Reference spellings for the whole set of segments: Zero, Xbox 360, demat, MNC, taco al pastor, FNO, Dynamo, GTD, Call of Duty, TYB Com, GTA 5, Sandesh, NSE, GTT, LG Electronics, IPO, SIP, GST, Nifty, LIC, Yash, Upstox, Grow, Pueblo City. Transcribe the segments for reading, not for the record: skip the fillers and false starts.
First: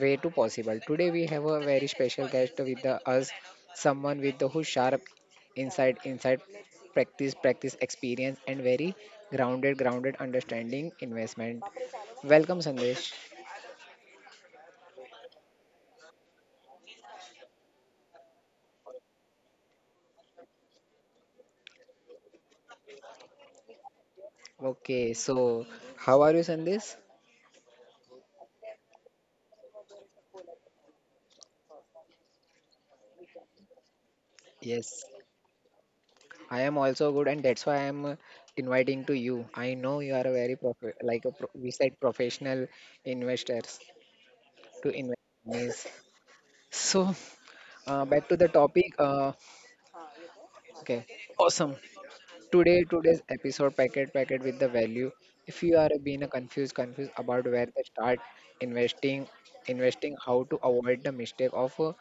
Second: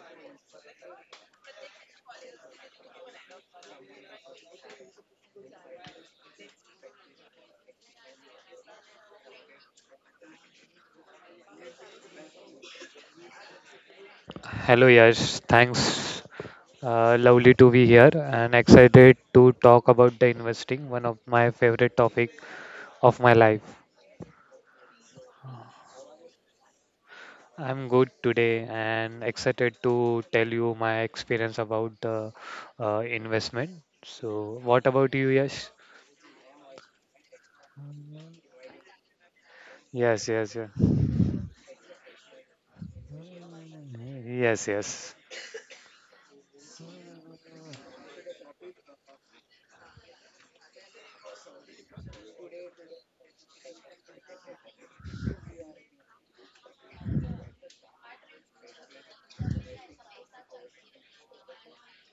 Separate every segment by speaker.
Speaker 1: way to possible. Today we have a very special guest with us, someone with the who sharp inside practice experience and very grounded understanding investment. Welcome, Sandesh.
Speaker 2: Hello, Yash. Thanks. Lovely to be here and excited to talk about the investing, one of my favorite topic of my life.
Speaker 1: Okay, so how are you, Sandesh?
Speaker 2: I'm good today and excited to tell you my experience about the, investment. So, what
Speaker 1: Yes.
Speaker 2: about you, Yash?
Speaker 1: I am also good, and that's why I am inviting to you. I know you
Speaker 2: Yes,
Speaker 1: are a
Speaker 2: yes,
Speaker 1: very
Speaker 2: yes.
Speaker 1: we said professional investors
Speaker 2: Yes,
Speaker 1: to
Speaker 2: yes.
Speaker 1: invest monies. So back to the topic. Okay, awesome. Today's episode packet with the value. If you are being a confused about where to start investing, investing, how to avoid the mistake of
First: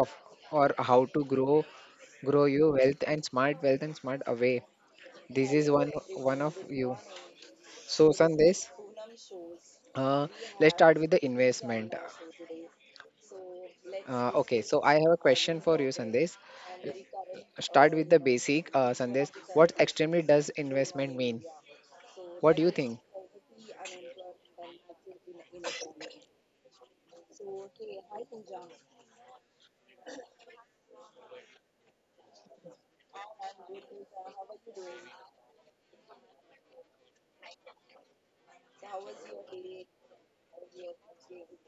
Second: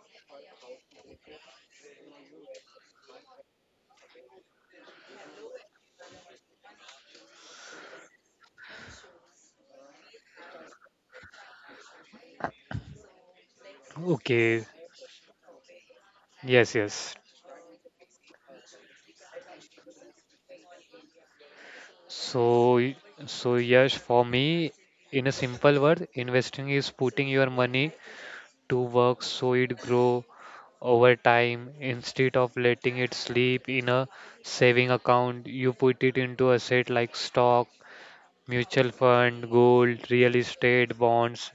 Speaker 1: of or how to grow your wealth and smart away. This is one of you. So, Sandesh, uh, let's start with the investment. Okay,
Speaker 2: Okay.
Speaker 1: so I have a question for you, Sandesh.
Speaker 2: Yes, yes.
Speaker 1: Start with the basic, Sandesh. What extremely does investment mean? What do you
Speaker 2: So,
Speaker 1: think?
Speaker 2: y- so yes, for me, in a simple word, investing is putting your money to work so it grow over time instead of letting it sleep in a saving account. You put it into asset like stock, mutual fund, gold, real estate, bonds.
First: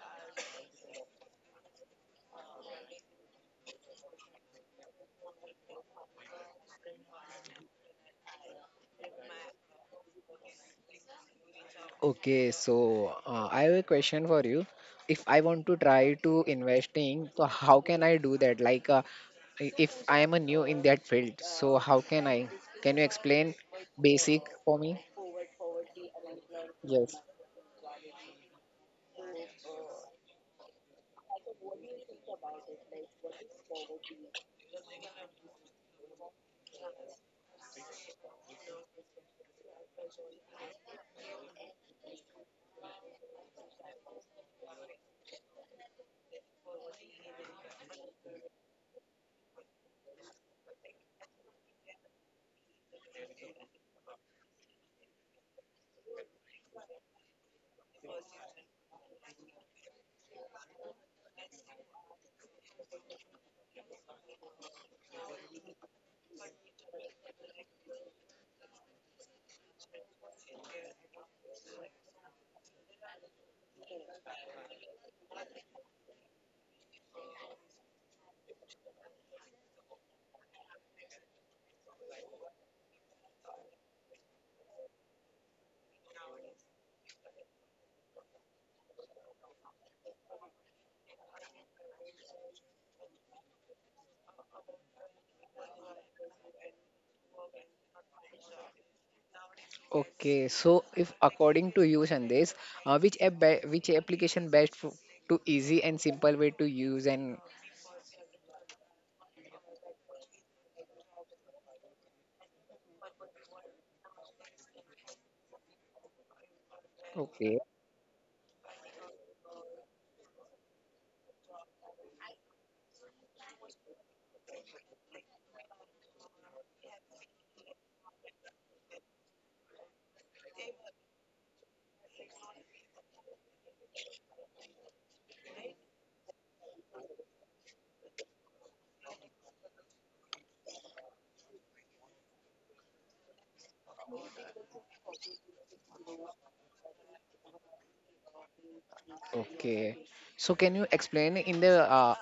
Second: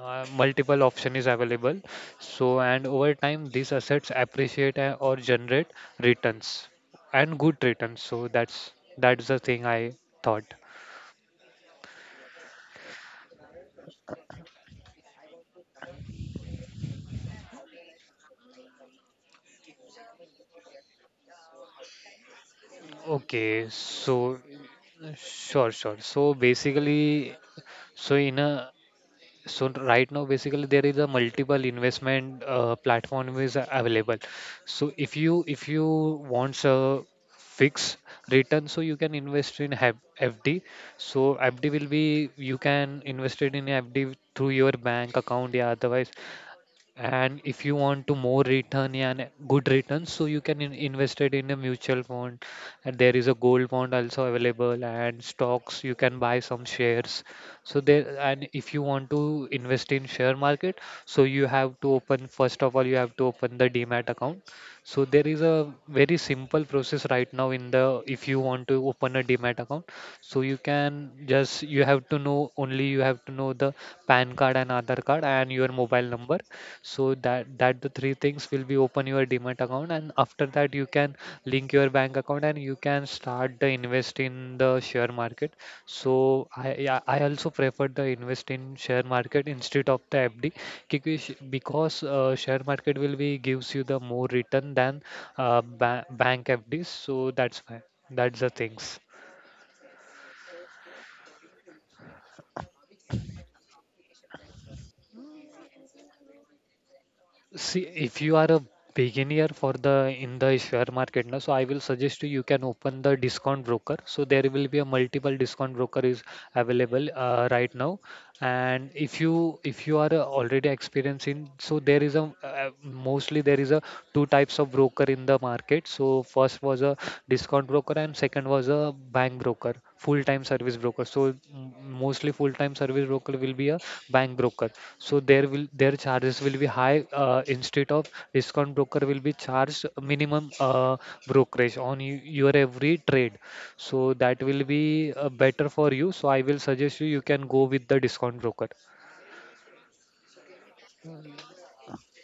Speaker 2: Multiple option is available. So, and over time, these assets appreciate, or generate returns and good returns. So that's the thing I thought.
Speaker 1: Okay, so I have a question for you. If I want to try to investing, so how can I do that? Like, if I am a new in that field, so how can I? Can you explain
Speaker 2: Okay. So
Speaker 1: basic for me?
Speaker 2: sure, sure. So
Speaker 1: Yes.
Speaker 2: basically, so in a so right now, basically, there is a multiple investment, platform is available. So if you want a fixed return, so you can invest in FD. So FD will be, you can invest it in FD through your bank account, yeah. Otherwise, and if you want to more return, yeah, and good returns, so you can invest it in a mutual fund. And there is a gold bond also available, and stocks you can buy some shares. So there, and if you want to invest in share market, so you have to open first of all you have to open the demat account. So there is a very simple process right now in the, if you want to open a demat account, so you can just, you have to know the pan card and other card and your mobile number. So that the three things will be open your demat account. And after that, you can link your bank account, and you can start the invest in the share market. So I, yeah, I also prefer the invest in share market instead of the FD. क्योंकि because, share market will be gives you the more return than, bank FDs. So that's the things.
Speaker 1: Okay, so if according to you, Sandesh, which application best for, to easy and simple way to use and
Speaker 2: See, if you are a beginner for the in the share market now, so I will suggest you can open the discount broker. So there will be a multiple discount broker is available,
Speaker 1: okay,
Speaker 2: right now. And if you are, already experienced in, so there is a, mostly there is a two types of broker in the market. So first was a discount broker, and second was a bank broker, full time service broker. So mostly full time service broker will be a bank broker. So there will their charges will be high, instead of discount broker will be charged minimum, brokerage on your every trade. So that will be, better for you. So I will suggest you can go with the discount broker.
Speaker 1: okay. So can you explain in the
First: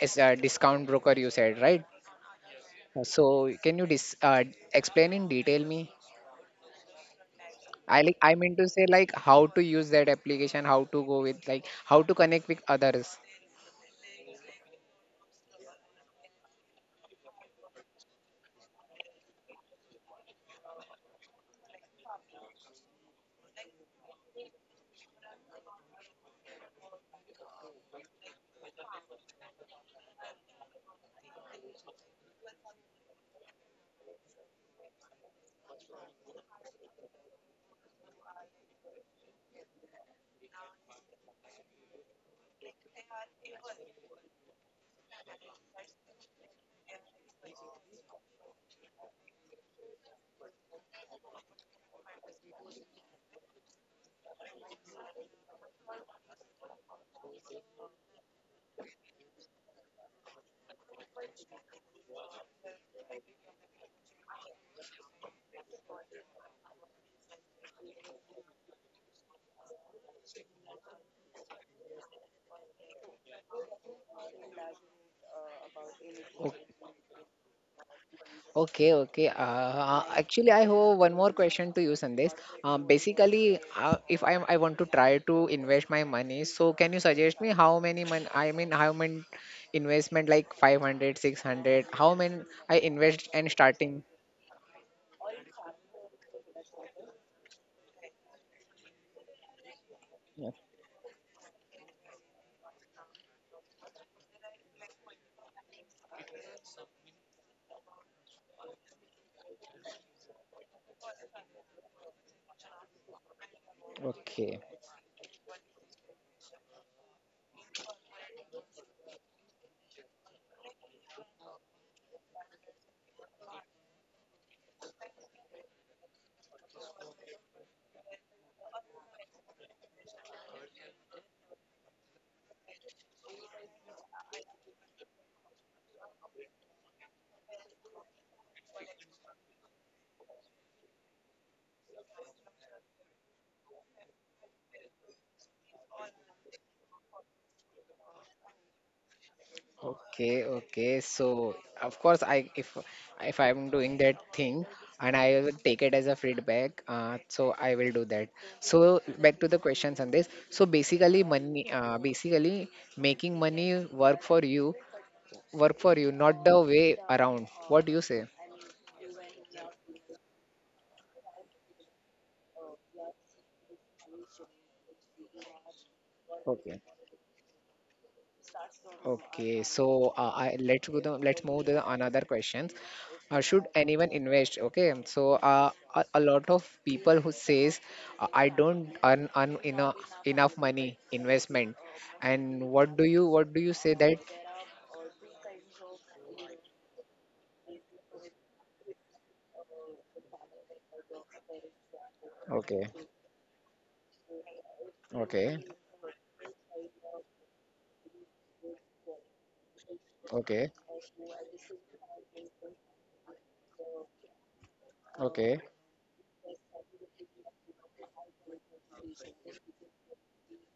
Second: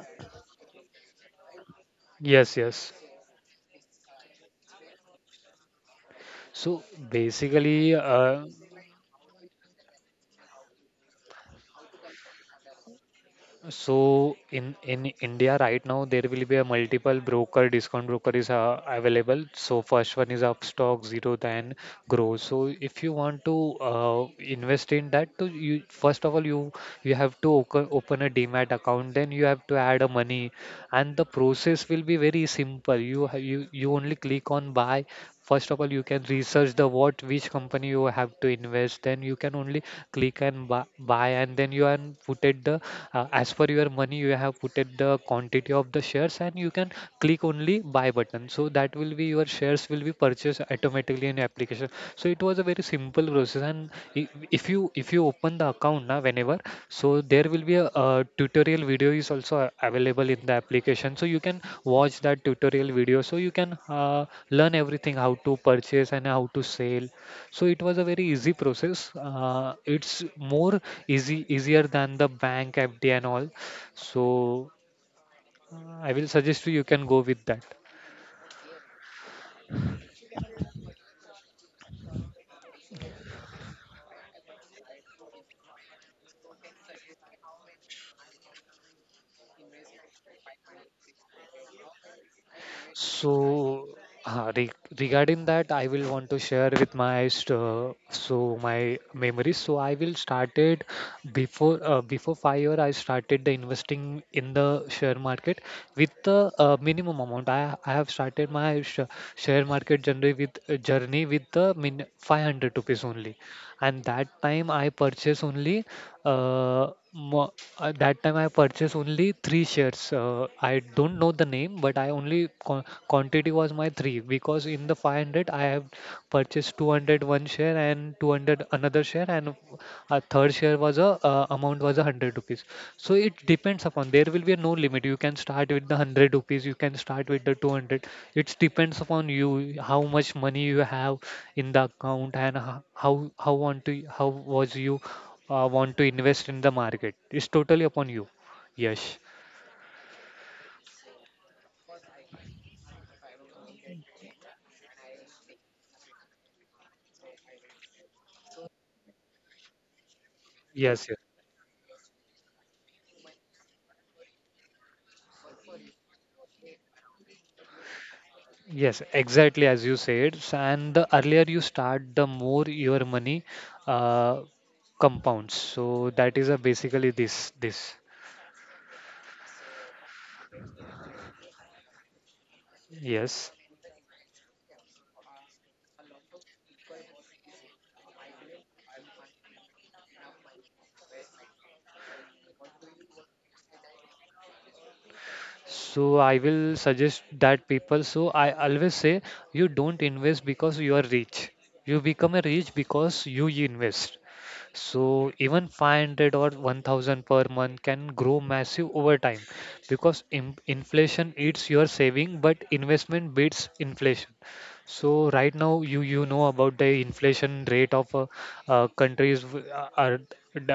Speaker 1: as a discount broker you said, right?
Speaker 2: Yes, yes.
Speaker 1: So can you dis explain in detail me?
Speaker 2: So basically,
Speaker 1: I like I mean to say like how to use that application, how to go with like how to connect with others.
Speaker 2: so in India right now there will be a multiple broker, discount broker is, available. So first one is Upstox, Zero, then Grow. So if you want to, invest in that, to you first of all you have to open a Demat account. Then you have to add a money, and the process will be very simple. You ha- you only click on buy. First of all, you can research the what which company you have to invest. Then you can only click and buy, and then you can put it the, as per your money you have put it the quantity of the shares, and you can click only buy button. So that will be your shares will be purchased automatically an application. So it was a very simple process, and i- if you open the account now, whenever. So there will be a, tutorial video is also available in the application. So you can watch that tutorial video, so you can, learn everything, how to purchase and how to sell. So it was a very easy process. It's more easy easier than the bank FD and all. So, I will suggest you can go with that.
Speaker 1: Okay, okay. Actually, I have one more question to you, Sandesh. Basically, if I want to try to invest my money, so can you suggest me how many mon I mean, how many investment like 500, 600? How many I invest and
Speaker 2: So,
Speaker 1: starting?
Speaker 2: re regarding that, I will want to share with my, so my memories. So I will
Speaker 1: Yeah.
Speaker 2: started, before 5 year. I started the investing in the share market with the, minimum amount. I have started my share market journey, with the min 500 rupees only. And that time I
Speaker 1: Okay.
Speaker 2: purchased only, uh, three shares. I don't know the name, but I only quantity was my three, because in the 500 I have purchased 201 share and 200 another share, and a third share was a, amount was a 100 rupees. So it depends upon there will be no limit. You can start with the 100 rupees, you can start with the 200. It depends upon you how much money you have in the account, and how want to, how was you want to invest in the market. It's totally upon you. Yes,
Speaker 1: Okay, okay. So of course, I if I'm doing that thing and I will take it as a feedback, so I will do that. So back to the questions on this. So
Speaker 2: yes. Yes,
Speaker 1: basically, money, basically making money work for you, not the way around. What do you say?
Speaker 2: yes. Exactly as you said, and the earlier you start, the more your money, uh, compounds. So that is a
Speaker 1: Okay.
Speaker 2: basically this.
Speaker 1: Okay, so I let's go down. Let's move to the another question.
Speaker 2: Yes.
Speaker 1: Should anyone invest? Okay, so a lot of people who says I don't earn enough money investment, and what do you say that?
Speaker 2: So I will suggest that people. So I always say, you don't invest because you are rich. You become a rich
Speaker 1: Okay,
Speaker 2: because you invest. So
Speaker 1: okay,
Speaker 2: even 500 or 1,000 per month can grow massive over time, because in
Speaker 1: okay,
Speaker 2: inflation eats your saving, but investment beats inflation. So right
Speaker 1: okay.
Speaker 2: now you know about the inflation rate of, countries are are, d-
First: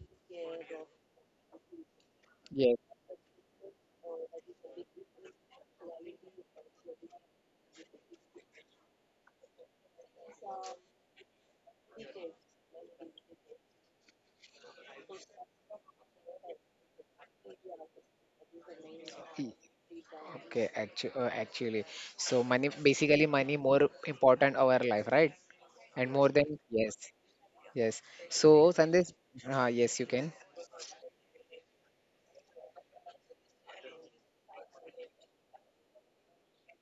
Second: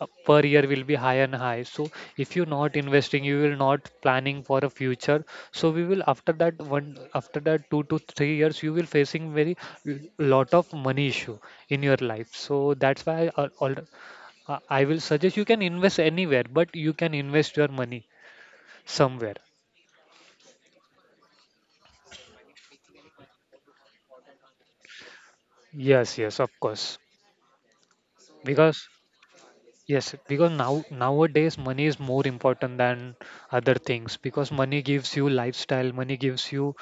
Speaker 2: uh, per year will be high and high. So if you're not
Speaker 1: Yes.
Speaker 2: investing, you will not planning for a future. So we will, after that one, after that 2 to 3 years you will facing very lot of money issue in your life. So that's why, I will suggest you can invest anywhere, but you can invest your money somewhere.
Speaker 1: y- Okay, actually, so money basically money more important our life, right? And
Speaker 2: Yes,
Speaker 1: more
Speaker 2: yes, of
Speaker 1: than yes,
Speaker 2: course,
Speaker 1: yes. So
Speaker 2: because
Speaker 1: Sandesh, yes,
Speaker 2: yes,
Speaker 1: you can.
Speaker 2: because nowadays money is more important than other things, because money gives you lifestyle, money gives you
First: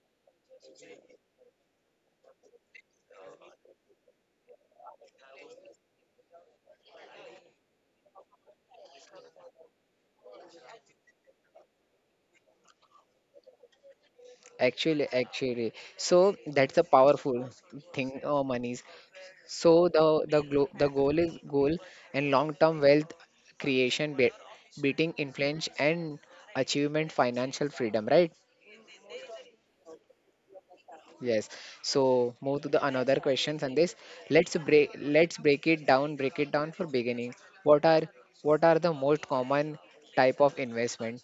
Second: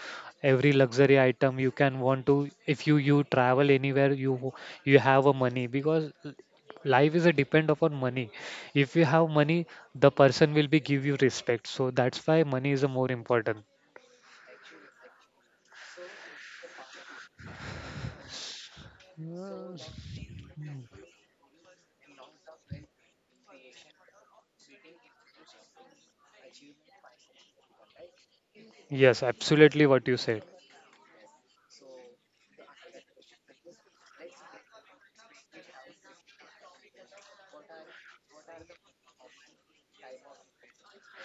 Speaker 2: every luxury item you can want to. If you travel anywhere, you have a money, because life is a depend upon money. If you have money, the person will be give you respect. So that's why money is a more important.
Speaker 1: Actually, actually, so that's a powerful thing. Monies.
Speaker 2: Mm.
Speaker 1: So the goal and long-term wealth creation, be beating influence and achievement, financial freedom, right?
Speaker 2: Yes, absolutely what you said.
Speaker 1: Yes. So move to the another question, Sandesh. Let's break it down. Break it down for beginning. What are what are the most common type of investment?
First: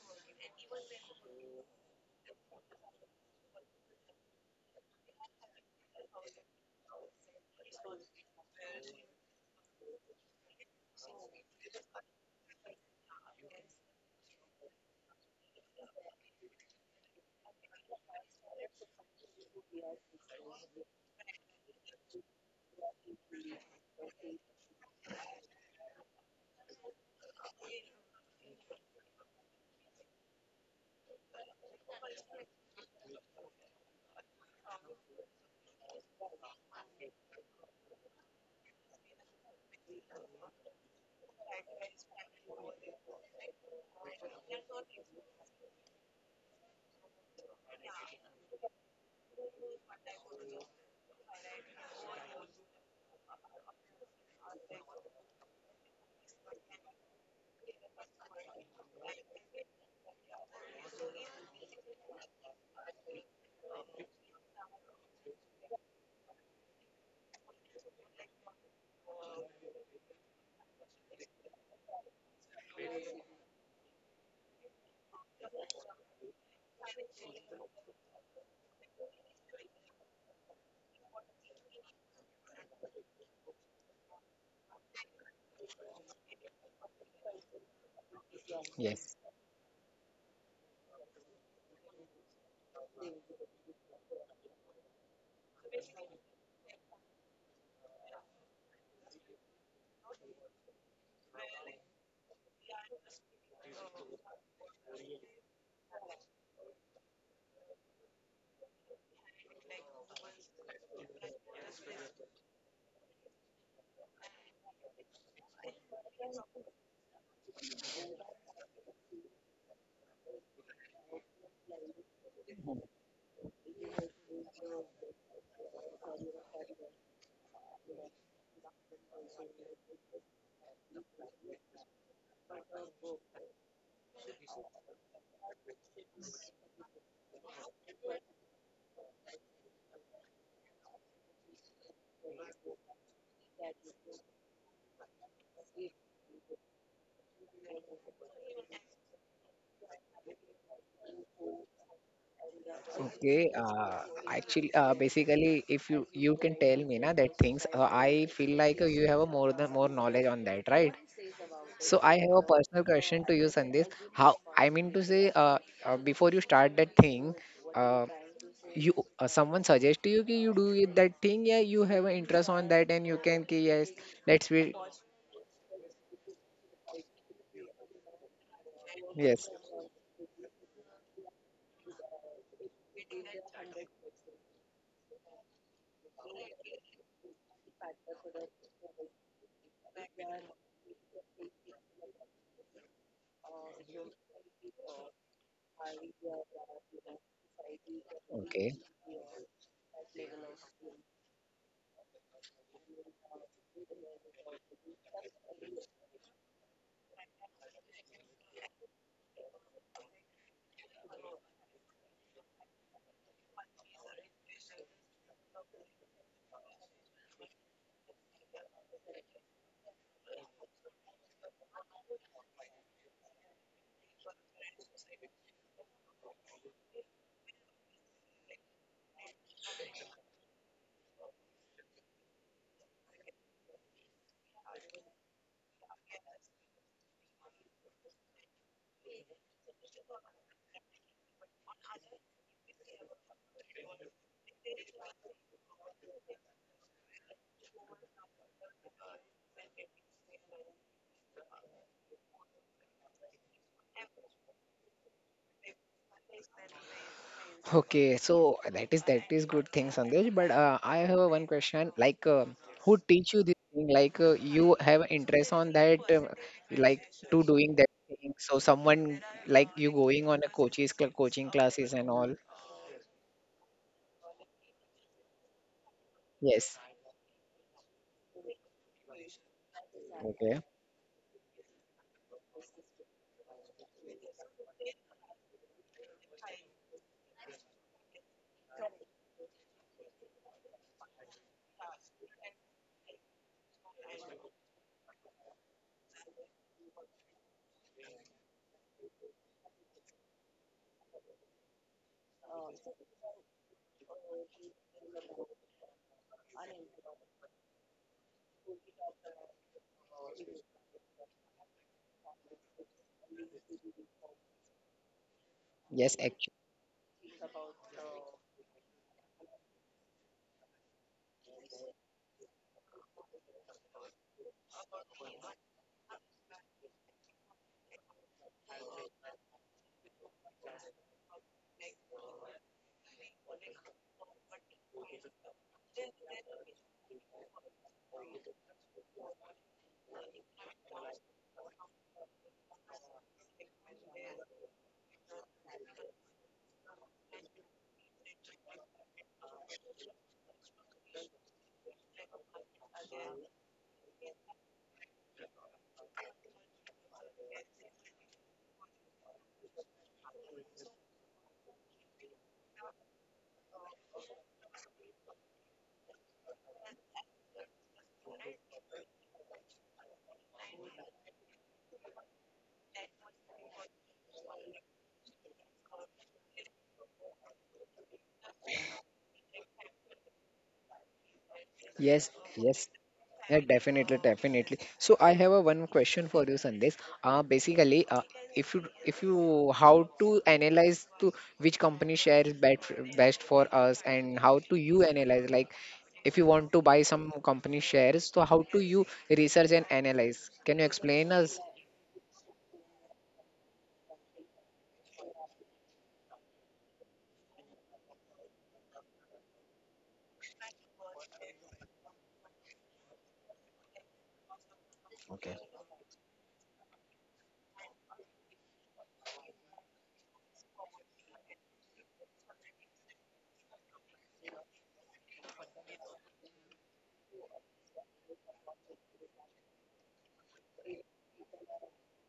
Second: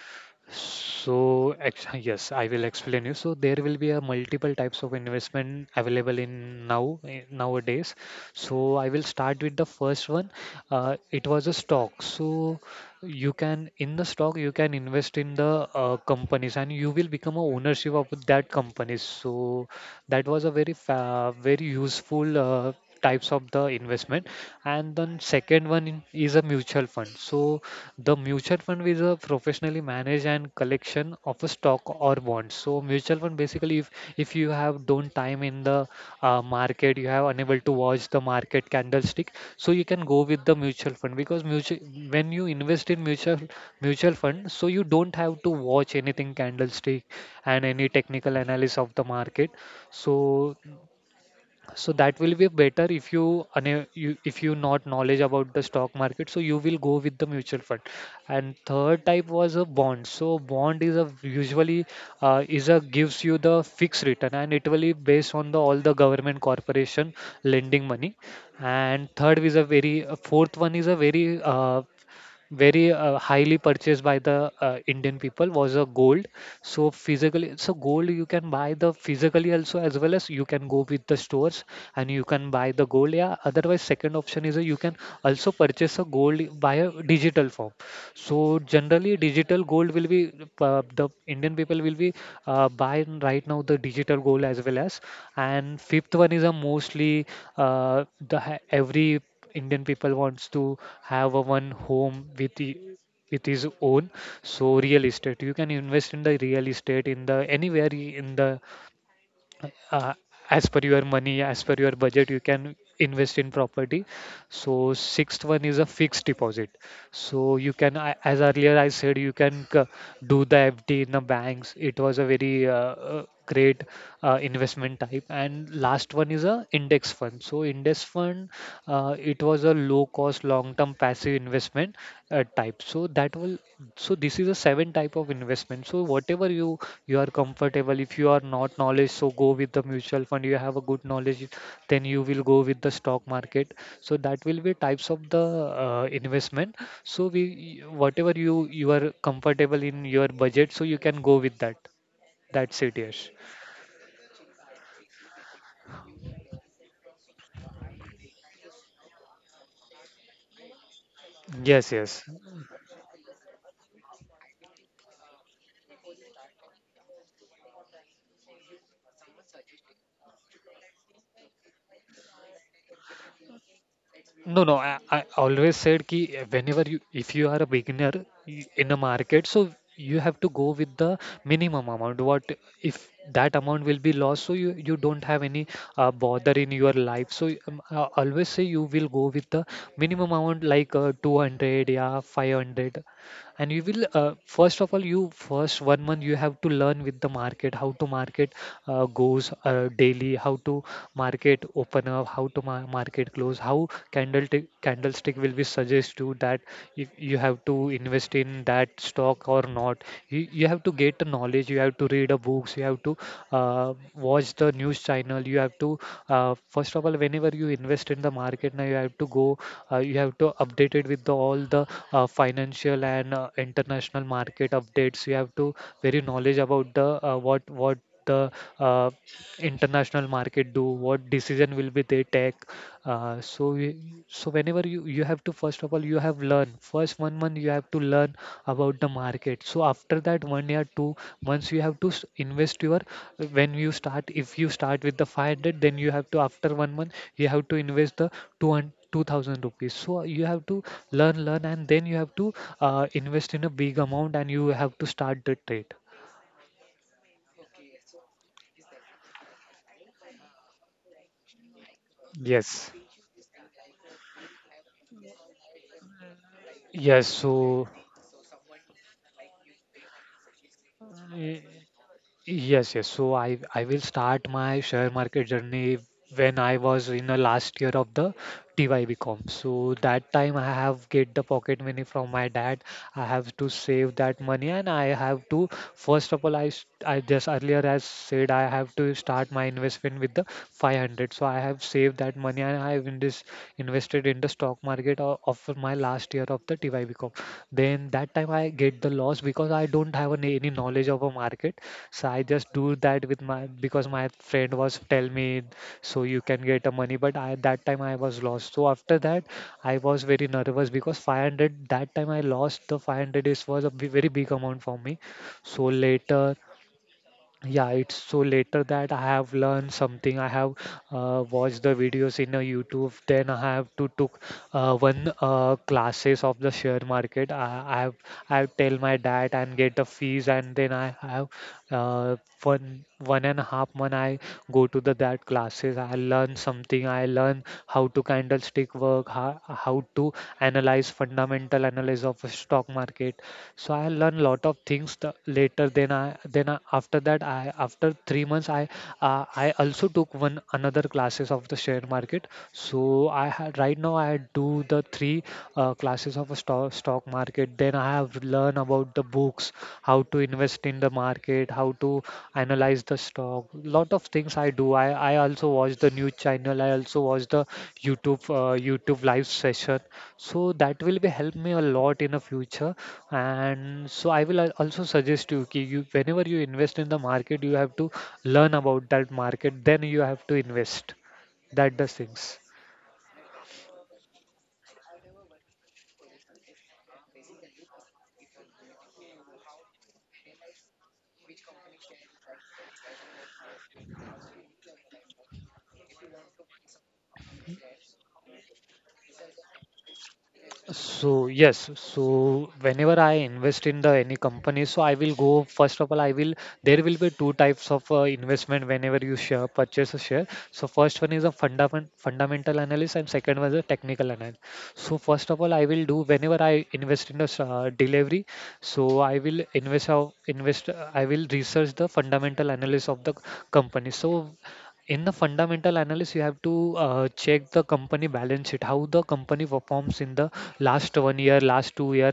Speaker 2: So, yes, I will explain you. So there will be a multiple types of investment available in, nowadays. So I will start with the first one. It was a stock. So you can in the stock you can invest in the, companies, and you will become a ownership of that companies. So that was a very fa very useful, types of the investment. And then second one, is a mutual fund. So the mutual fund is a professionally managed and collection of a stock or bonds. So mutual fund basically, if you have don't time in the, market, you have unable to watch the market candlestick, so you can go with the mutual fund, because mutual when you invest in mutual fund, so you don't have to watch anything candlestick and any technical analysis of the market. So so that will be better if you if you not knowledge about the stock market, so you will go with the mutual fund. And third type was a bond. So bond is a usually, is a gives you the fixed return, and it will be based on the all the government corporation lending money. And third is a very fourth one is a very, highly purchased by the, Indian people was a gold. So physically, so gold you can buy the physically also, as well as you can go with the stores and you can buy the gold. Yeah. Otherwise, second option is, you can also purchase a gold via digital form. So
Speaker 1: Yes.
Speaker 2: generally, digital gold will be, the Indian people will be, buying right now the digital gold as well as. And fifth one is a mostly every Indian people wants to have a one home with the with his own. So real estate, you can invest in the real estate in the anywhere in the uh, as per your money, as per your budget you can invest in property. So sixth one is a fixed deposit. So you can as earlier I said, you can do the fd in the banks. It was a very great investment type. And last one is a index fund. So index fund it was a low cost long term passive investment type, so that will this is a seven type of investment. So whatever you are comfortable, if you are not knowledge so go with the mutual fund. You have a good knowledge, then you will go with the stock market. So that will be types of the investment. So we whatever you are comfortable in your budget, so you can go with that. That's it, Yash.
Speaker 1: Okay, actually, basically, if you can tell me na that things, I feel like you have a more than more knowledge on that, right?
Speaker 2: Yes,
Speaker 1: So I
Speaker 2: yes.
Speaker 1: have a personal question to you, Sandesh. How I mean to say, before you start that thing, uh, you someone suggest to you कि you do it, that thing, yeah, you have an interest on that, and you can, कि yes, let's
Speaker 2: No,
Speaker 1: be,
Speaker 2: no. I always said ki whenever you, if you are a beginner in a market,
Speaker 1: yes,
Speaker 2: so you have to go with the minimum amount. What if that amount will be lost? So you don't have any bother in your life. So I always say you will go with the minimum amount like 200, yeah, 500. And you will first of all you first 1 month you have to learn with the market. How to market
Speaker 1: okay.
Speaker 2: goes daily, how to market open up, how to market close, how candlestick will be suggest you that if you have to invest in that stock or not. You have to get a knowledge, you have to read a books, you have to uh, watch the news channel, you have to first of all whenever you invest in the market now you have to go, you have to update it with the all the financial and international market updates. You have to very knowledge about the what the uh, international market do, what decision will be they take. So so whenever you have to first of all you have learn first 1 month you have to learn about the market. So after that 1 year 2 months you have to invest your, when you start, if you start with the 500, then you have to after 1 month you have to invest the 200 2000 rupees. So you have to learn and then you have to invest in a big amount, and you have to start the trade.
Speaker 1: Okay, so that is good thing, Sandesh. But I have a one question. Like,
Speaker 2: Yes,
Speaker 1: who teach you this thing? Like, you have interest on that, like
Speaker 2: yes.
Speaker 1: to doing
Speaker 2: So
Speaker 1: that thing. So someone like you going on a coaching
Speaker 2: eh,
Speaker 1: classes and all.
Speaker 2: yes, yes. So I will start my share market journey when I
Speaker 1: Yes.
Speaker 2: was in the last year of the TYB Com. So that time
Speaker 1: Okay.
Speaker 2: I have get the pocket money from my dad. I have to save that money, and I have to first of all I just earlier as said I have to start my investment with the 500. So I have saved that money and I have in this invested in the stock market of my last year of the TYB Com. Then that time I get the loss because I don't have any knowledge of a market. So I just do that with my because my friend was tell me so you can get a money, but I that time I was lost. So after that I was very nervous because 500, that time I lost the 500, is was a very big amount for me. So
Speaker 1: Yes,
Speaker 2: later, yeah, it's so later that I have learned something. I have watched the videos in a youtube, then I have to took one classes of the share market. I have I have tell my dad and get the fees, and then I have uh, 1.5 month I go to the that classes. I learn something, I learn how to candlestick work, how to analyze fundamental analysis of a stock market. So I learn lot of things the, later then I then after that I after 3 months I I also took one another classes of the share market. So I had right now I do the three classes of a stock market. Then I have learned about the books, how to invest in the market, how to analyze the stock. Lot of things I do I also watch the news channel. I also watch the youtube live session. So that will be help me a lot in the future. And so I will also suggest you ki you whenever you invest in the market, you have to learn about that market, then you have to invest. That does
Speaker 1: yes,
Speaker 2: things.
Speaker 1: yes. Yeah, definitely, definitely. So I have a one question for you, Sandesh. Basically, if you how to analyze to which company share is best for us, and how to you analyze like if you want to buy some company shares, so how do you research and analyze? Can you explain
Speaker 2: So
Speaker 1: us?
Speaker 2: yes, so whenever I invest in the any company, so I will go first of all I will, there will be two types of investment whenever you share purchase a share. So first one is a fundamental analysis and second one is a technical analysis. So first of all I will do whenever I invest in a delivery, so I will invest how invest I will research the fundamental analysis of the company. So in the fundamental analysis, you have to check the company balance sheet, how the company performs in the last 1 year last 2 year.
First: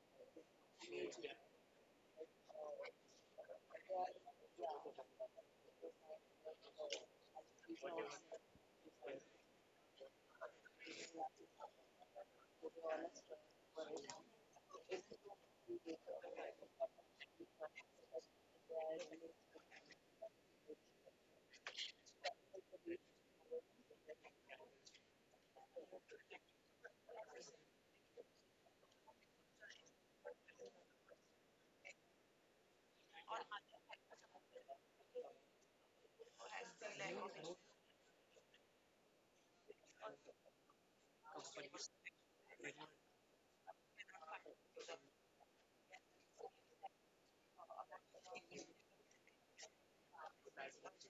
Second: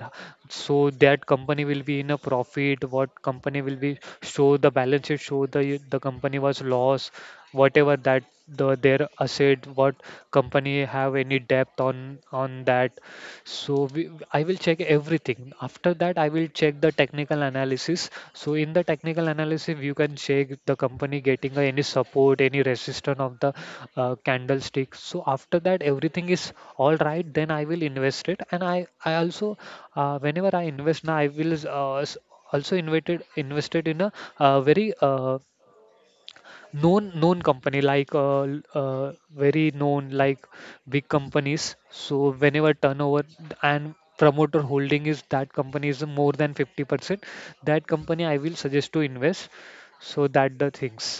Speaker 2: So that company will be in a profit, what company will be show the balance sheet, show the company was loss, whatever that the their asset, what company have any debt on that. So I will check everything. After that I will check the technical analysis. So in the technical analysis, you can check the company getting any support, any resistance of the candlestick. So after that everything is all right, then I will invest it. And I also whenever I invest now I will also invested in a very known company like very known, like big companies. So whenever turnover and promoter holding is that company is more than 50%, that company I will suggest to invest. So that the things.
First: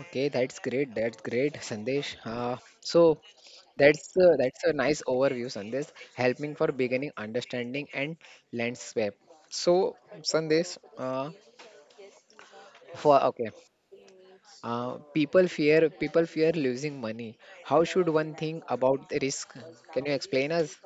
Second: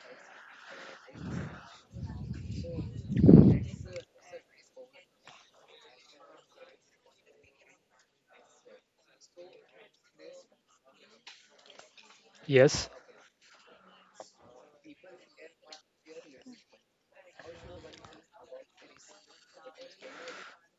Speaker 1: Okay, that's great. That's great, Sandesh. So that's a nice overview, Sandesh, helping for beginning understanding and landscape. So, Sandesh,
Speaker 2: Yes.
Speaker 1: for okay, people fear losing money. How should one think about the risk? Can you explain us?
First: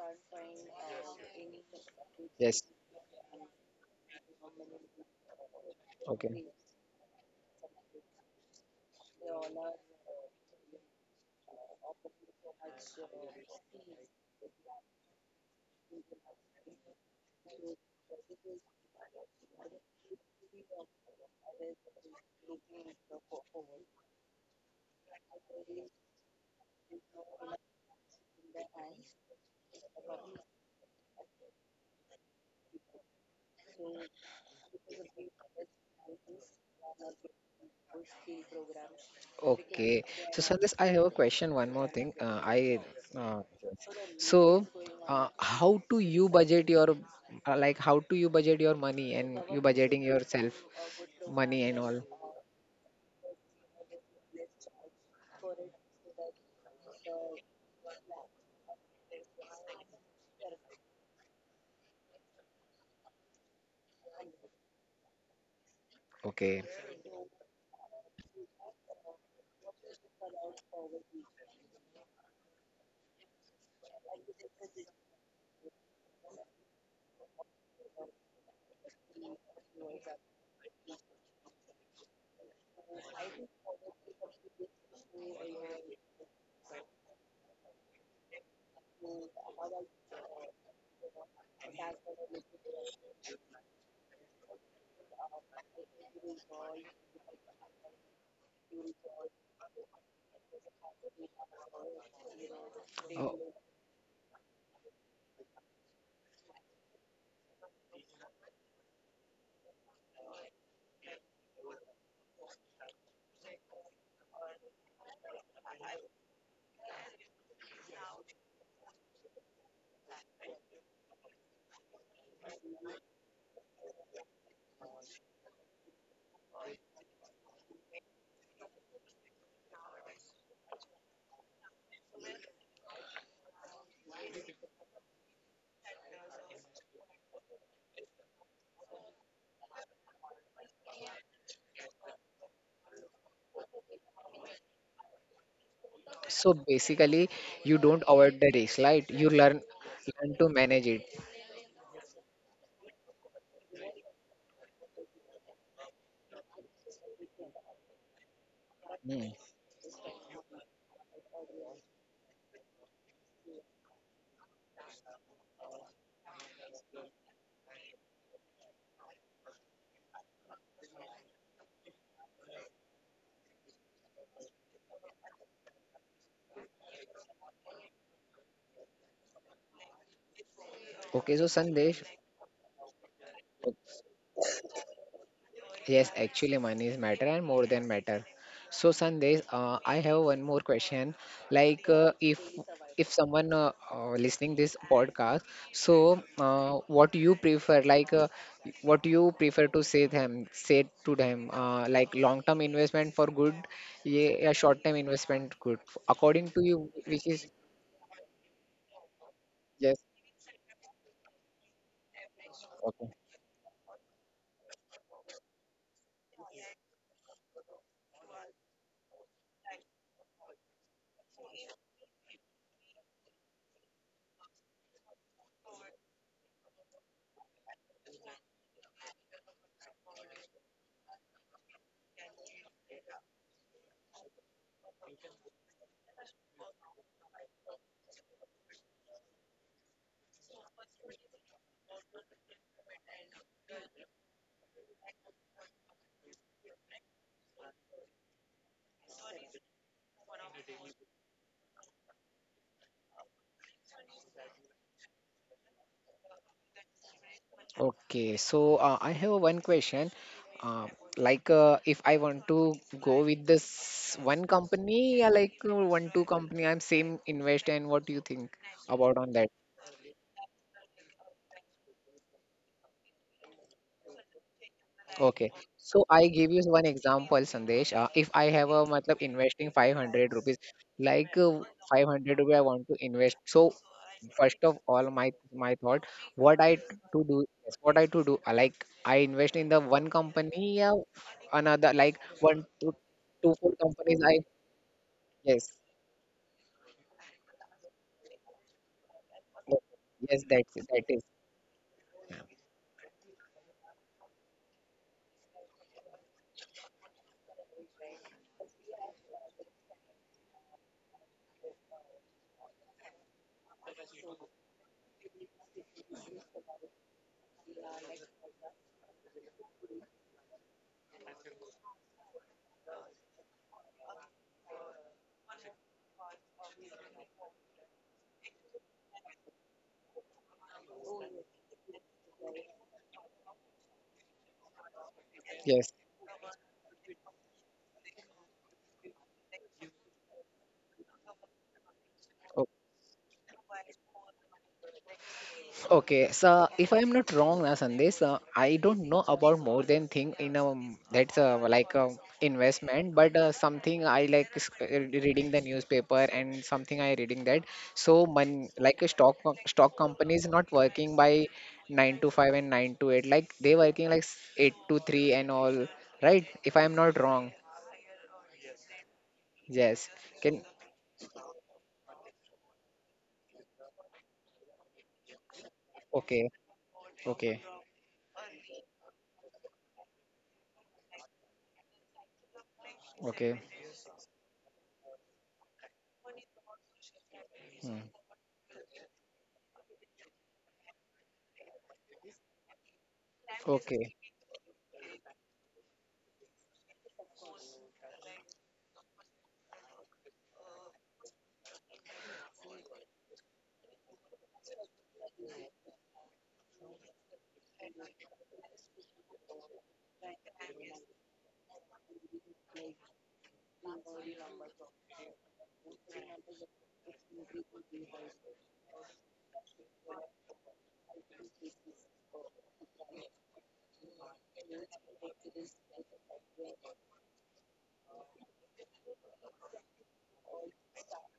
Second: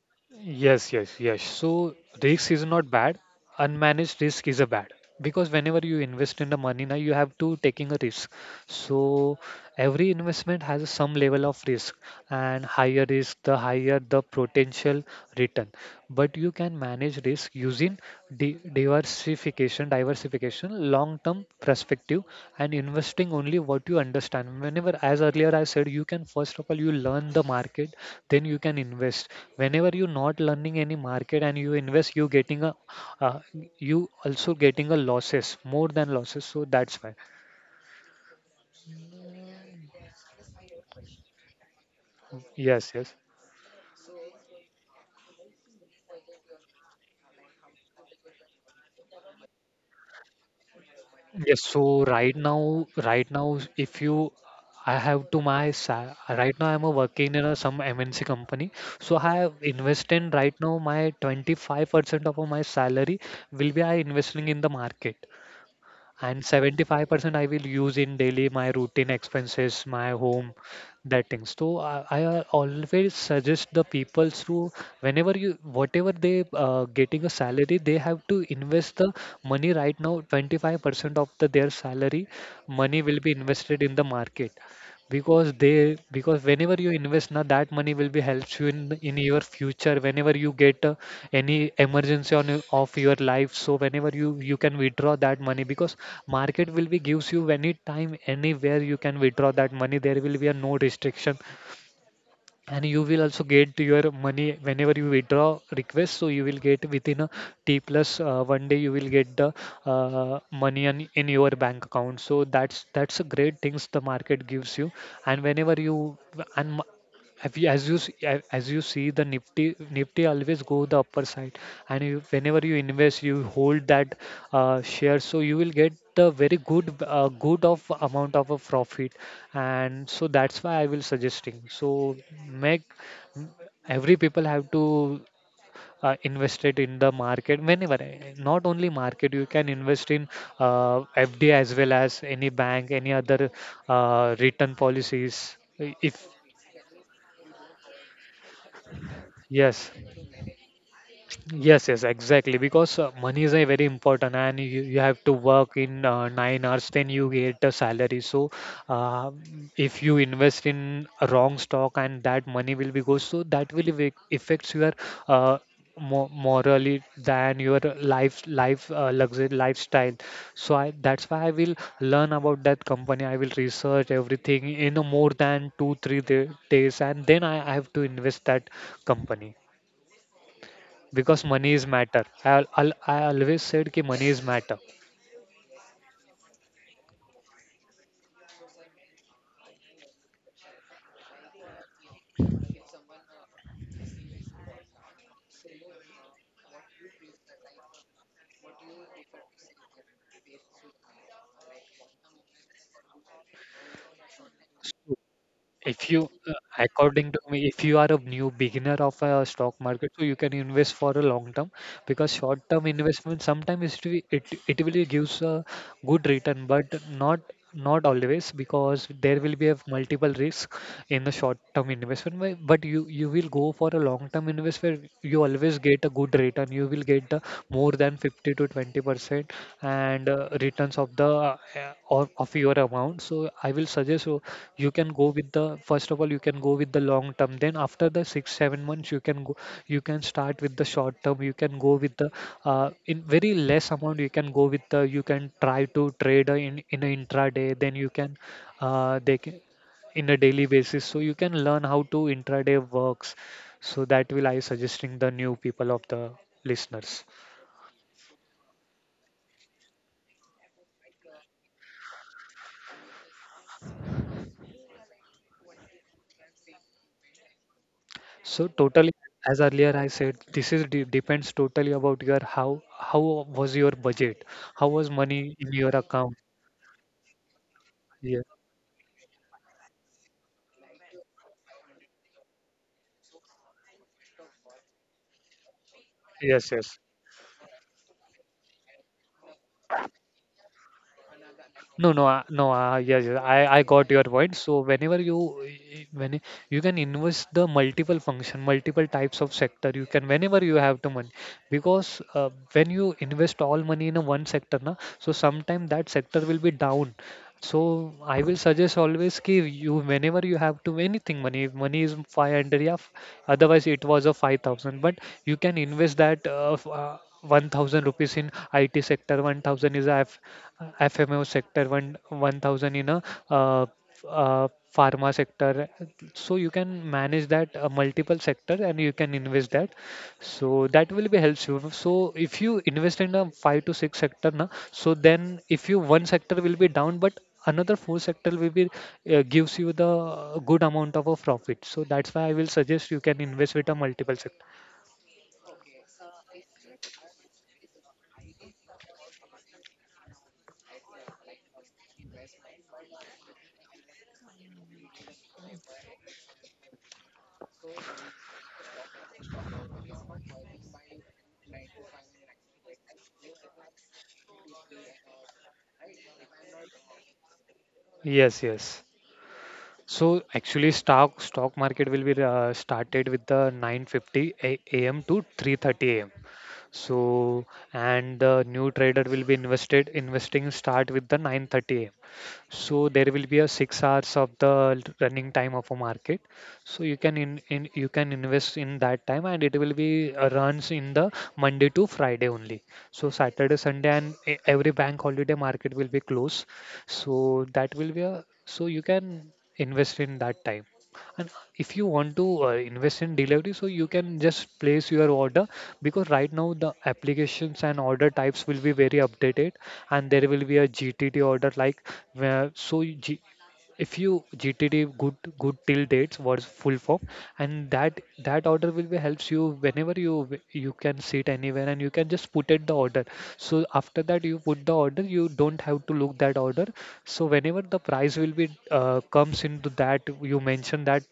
Speaker 2: Yes, yes, yes. So risk
Speaker 1: Yes.
Speaker 2: is not bad. Unmanaged risk is a bad, because whenever you invest in
Speaker 1: Okay.
Speaker 2: the money now, you have to taking a risk. So every investment has some level of risk, and higher risk, the higher the potential return. But you can manage risk using di diversification, long-term perspective, and investing only what you understand. Whenever, as earlier I said, you can first of all you learn the market, then you can invest. Whenever you're not learning any market and you invest, you getting a uh, you also getting a losses more than losses, so that's why.
Speaker 1: Okay. So, Sandesh, I have a question. One more thing. I
Speaker 2: Yes, yes,
Speaker 1: uh, so. How do you budget your like how do you budget your money and you budgeting yourself money
Speaker 2: yes.
Speaker 1: and
Speaker 2: So
Speaker 1: all
Speaker 2: right now if you, I have to right now I'm a working in a some MNC company. So I have invested right now my 25% of my salary will be I investing in the market, and
Speaker 1: okay.
Speaker 2: 75% I will use in daily my routine expenses, my home, that things. So I always suggest the people through whenever you whatever they getting a salary, they have to invest the money right now. 25% of the their salary money will be invested in the market, because they because whenever you invest now that money will be helps you in your future whenever you get a any emergency on of your life. So whenever you can withdraw that money, because market will be gives you any time anywhere you can withdraw that money. There will be a no restriction, and you will
Speaker 1: Oh,
Speaker 2: also get your money whenever you withdraw request. So you will get within a t plus 1 day, you will get the money in your bank account. So that's a great things the market gives you. And whenever and m- have you, as as you see, the Nifty always go the upper side, and whenever you invest, you hold that share, so you will get the very good good of amount of a profit, and so that's why I will suggesting. So make every people have to invest it in the market whenever eh, not only market you can invest in uh, fd as well as any bank, any other return policies. Eh, if
Speaker 1: so basically you don't avoid the risk right you learn
Speaker 2: yes.
Speaker 1: learn to manage it.
Speaker 2: Yes, yes, exactly. Because money is a very important, and you have to work in 9 hours, then you get a salary. So,
Speaker 1: Hmm.
Speaker 2: uh, if you invest in a wrong stock and that money will be goes, so that will affects your uh, mo morally than your life life luxury lifestyle. So that's why I will learn about that company. I will research everything in a more than two three days, and then I have to invest that company,
Speaker 1: Okay, so
Speaker 2: because money is
Speaker 1: Sandesh,
Speaker 2: matter. I always said कि money is matter.
Speaker 1: yes, actually, money is matter and more than matter. So, Sandesh, I have one more question. Like, if someone listening this podcast, so what you prefer? Like, what you prefer to say them? Say to them, like long term investment for good, yeah, short term
Speaker 2: So,
Speaker 1: investment good.
Speaker 2: If you,
Speaker 1: According to you, which
Speaker 2: according to
Speaker 1: is
Speaker 2: me, if you are a new beginner of a stock
Speaker 1: yes,
Speaker 2: market, so you can invest for a long term, because short term
Speaker 1: okay.
Speaker 2: investment sometimes it will gives a good return, but not not always, because there will be a multiple risk in the short term investment. But you will go for a long term investment, you always get a good return. You will get the more than 50 to 20% and returns of the of your amount. So I will suggest you, can go with the first of all, you can go with the long term, then after the 6 7 months you can start with the short term, you can go with the in very less amount, you can go with the, you can try to trade in an intraday, then you can they can in a daily basis, so you can learn how to intraday works. So that will I suggesting the new people of the listeners.
Speaker 1: Okay, so I have one question. Uh, like, if I want to go with this one company, yeah, like one two company, I'm same invest. And what do you think
Speaker 2: So
Speaker 1: about
Speaker 2: totally,
Speaker 1: on that?
Speaker 2: as earlier I said, this is de depends totally about your how was your budget, how was money
Speaker 1: Okay.
Speaker 2: in your
Speaker 1: So I
Speaker 2: account.
Speaker 1: give you one example, Sandesh. If I
Speaker 2: Yeah.
Speaker 1: have a matlab investing 500 rupees, like 500 rupees I want to invest. So first of all, my thought, what I
Speaker 2: Yes, yes.
Speaker 1: to do is what I to do. Like I invest in the one company, another
Speaker 2: No,
Speaker 1: like
Speaker 2: no,
Speaker 1: one
Speaker 2: no.
Speaker 1: two
Speaker 2: Yes, yes,
Speaker 1: two
Speaker 2: I
Speaker 1: four
Speaker 2: I got
Speaker 1: companies.
Speaker 2: your
Speaker 1: I
Speaker 2: point. So whenever you
Speaker 1: yes,
Speaker 2: y- when y- you can invest the multiple function, multiple types of sector, you can,
Speaker 1: yes,
Speaker 2: whenever
Speaker 1: that's
Speaker 2: you
Speaker 1: it, that
Speaker 2: have the
Speaker 1: is
Speaker 2: money, because when you invest all money in a one sector, na, so sometime that sector will be down. So I will suggest always ki you whenever you have to anything money, if money is 500, yeah, otherwise it was a 5,000, but you can invest that 1,000 rupees in IT sector, 1,000 is a F, uh, sector, one 1,000 in a uh, f- uh, pharma sector, so you can manage that multiple sector and you can invest that, so that will be helps you. So if you invest in a five to six sector, na, so then
Speaker 1: yes.
Speaker 2: if you one sector will be down, but another four sector will be gives you the good amount of a profit. So that's why I will suggest you can invest with a multiple sector.
Speaker 1: Okay, so if I'm not wrong, Sandesh, I don't know about more than thing in that's like investment, but something I like is, reading the newspaper and something I reading that. So mon like a stock company is not working by nine to five and nine to eight. Like they working like eight to three and all, right? If I'm not wrong,
Speaker 2: Yes, yes.
Speaker 1: yes.
Speaker 2: So
Speaker 1: Can
Speaker 2: actually, stock market will be started with the 9:50 a.m. to 3:30 a.m.
Speaker 1: okay, okay,
Speaker 2: So, and the new trader will be invested investing start with the 9:30 a.m., so there will
Speaker 1: okay,
Speaker 2: be a 6 hours of the running time of a market, so you can, in
Speaker 1: hmm.
Speaker 2: you can invest in that time, and it will be runs in the Monday to Friday only. So Saturday, Sunday
Speaker 1: Okay.
Speaker 2: and every bank holiday market will be closed, so that will be a so you can invest in that time, and if you want to invest in delivery, so you can just place your order, because right now the applications and order types will be very updated, and there will be a GTT order. Like where so you, G, If you GTD, good till dates was full form, and that order will be helps you whenever you can sit anywhere and you can just put it the order. So after that you put the order, you don't have to look that order. So whenever the price will be comes into that you mention, that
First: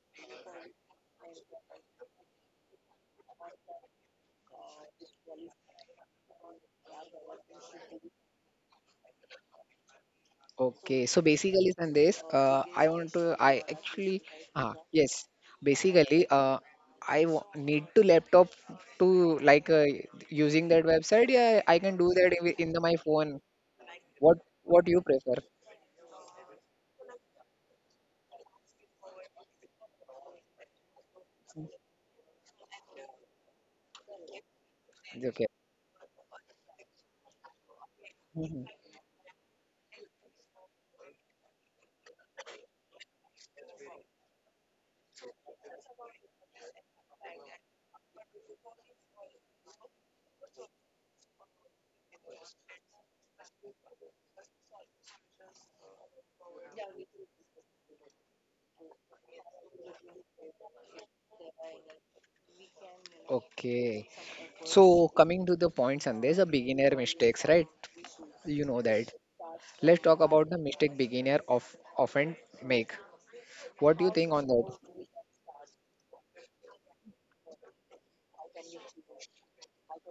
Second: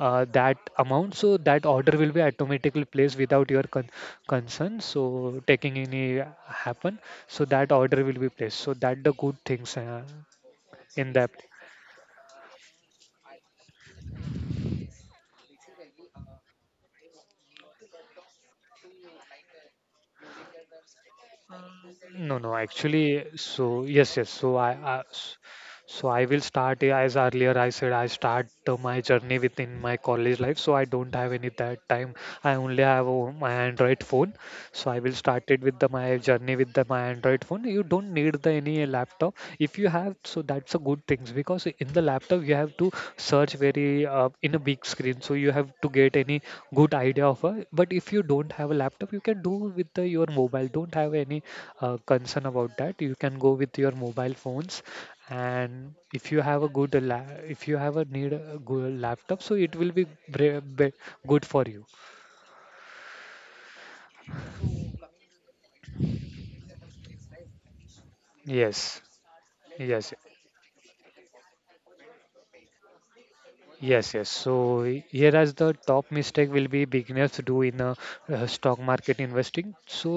Speaker 2: uh, that amount, so that order will be automatically placed without your concern, so taking any happen, so that order will be placed, so that the good things
Speaker 1: Okay,
Speaker 2: in
Speaker 1: so
Speaker 2: depth.
Speaker 1: basically, Sandesh, I want to, I actually, ah, yes, basically, I w need to laptop to like using that website. Yeah, I can do that
Speaker 2: No,
Speaker 1: in,
Speaker 2: no,
Speaker 1: in the, my
Speaker 2: actually.
Speaker 1: phone.
Speaker 2: So yes, yes.
Speaker 1: What
Speaker 2: So
Speaker 1: what you prefer?
Speaker 2: so I will start, as earlier I said, I start my journey within my college life. So I don't have any that time. I only have my Android phone. So I will start
Speaker 1: Okay.
Speaker 2: it with the my journey with the my Android phone. You don't need the
Speaker 1: Mhm.
Speaker 2: any laptop. If you have, so that's a good things, because in the laptop you have to search very in a big screen. So you have to get any good idea of a. But if you don't have a laptop, you can do with the, your mobile. Don't have any concern about that, you can go with your mobile phones, and if you have a good if you have a need a good laptop, so it will be good for you.
Speaker 1: Okay. So coming to the points, Sandesh, a beginner mistakes, right? You know
Speaker 2: Yes,
Speaker 1: that. Let's
Speaker 2: yes,
Speaker 1: talk about the mistake beginner of often make. What
Speaker 2: yes,
Speaker 1: do you
Speaker 2: yes.
Speaker 1: think
Speaker 2: So
Speaker 1: on that?
Speaker 2: here as the top mistake will be beginners do in a, stock market investing, so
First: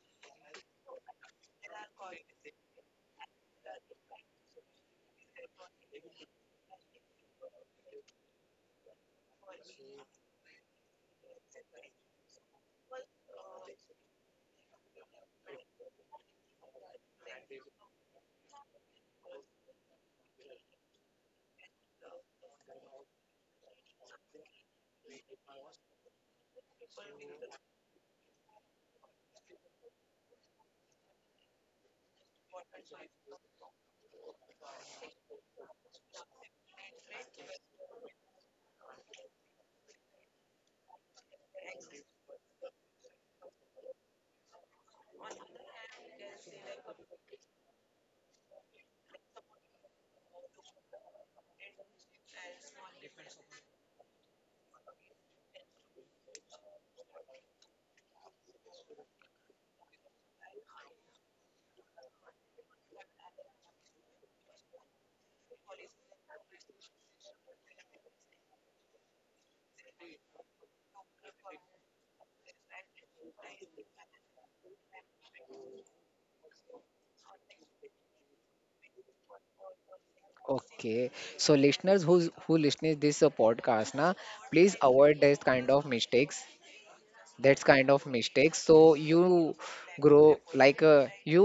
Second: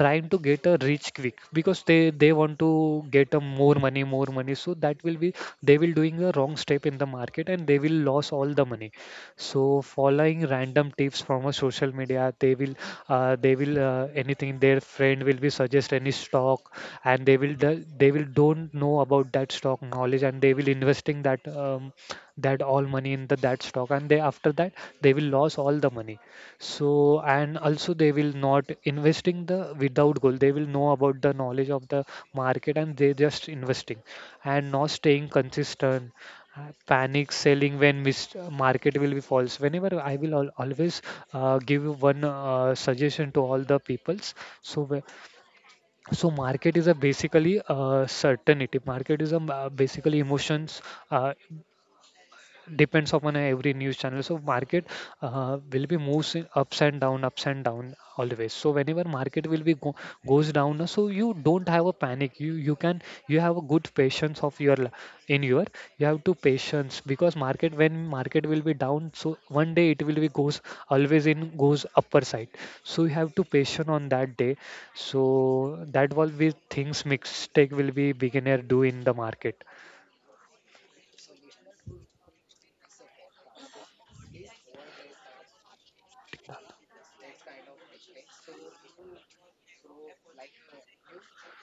Speaker 2: trying to get a rich quick, because they want to get a more money, more money, so that will be, they will doing a wrong step in the market and they will lose all the money. So following random tips from a social media, they will anything their friend will be suggest any stock, and they will don't know about that stock knowledge, and they will investing that all money in the that stock, and they after that they will lose all the money. So and also they will not investing the without goal, they will know about the knowledge of the market, and they just investing, and not staying consistent, panic selling when market will be false, whenever I will always give you one suggestion to all the peoples. So so market is a basically certainty, market is a basically emotions, uh, depends upon every news channel, so market will be moves in ups and down, ups and down always. So whenever market will be goes down, na, so you don't have a panic, you have a good patience of your, li- in your you have to patience, because market when market will be down, so one day it will be goes always in goes upper side, so you have to patient on that day. So that will be things mistake will be beginner do in the market.
Speaker 1: Okay, so listeners who's who listening this podcast na, please avoid this kind of mistakes. That's kind of mistakes. So you grow like you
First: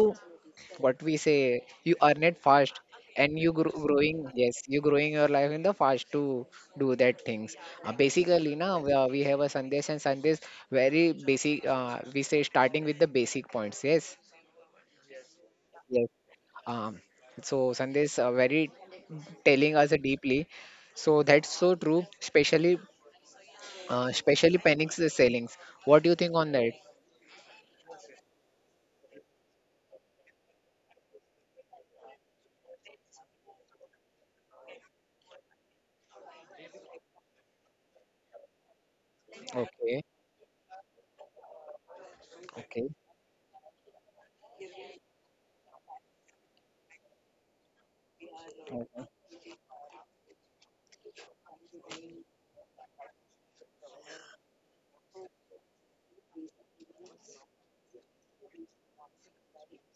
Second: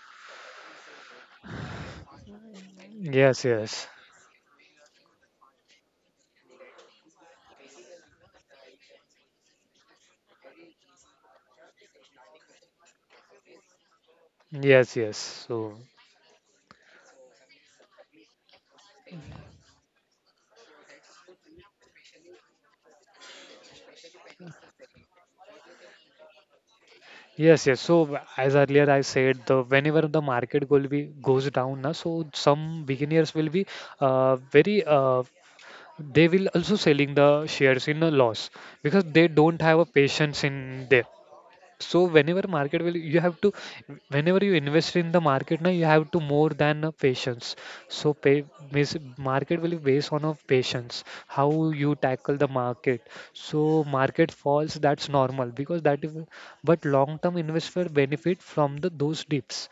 Speaker 1: what we say you earn it fast and you
Speaker 2: Yes,
Speaker 1: grow,
Speaker 2: yes,
Speaker 1: growing yes you growing your life in the fast to do that things. Basically na, we have a Sandesh and Sandesh very basic, we say starting with the basic points, yes,
Speaker 2: yes, yes. So
Speaker 1: yes. um so Sandesh very telling us deeply. So that's so true, especially panics the sellings. What do you think on that?
Speaker 2: Yes, yes. So as earlier I said, the whenever the market will be goes down, na, so some beginners will be very, they will also selling the shares in a loss, because they don't have
Speaker 1: Okay,
Speaker 2: a patience in there. So
Speaker 1: okay,
Speaker 2: whenever you invest in the market now, you have to more than a patience. So
Speaker 1: okay.
Speaker 2: means market will be based on of patience, how you tackle the market, so market falls, that's normal because that is, but long term investor benefit from the those dips,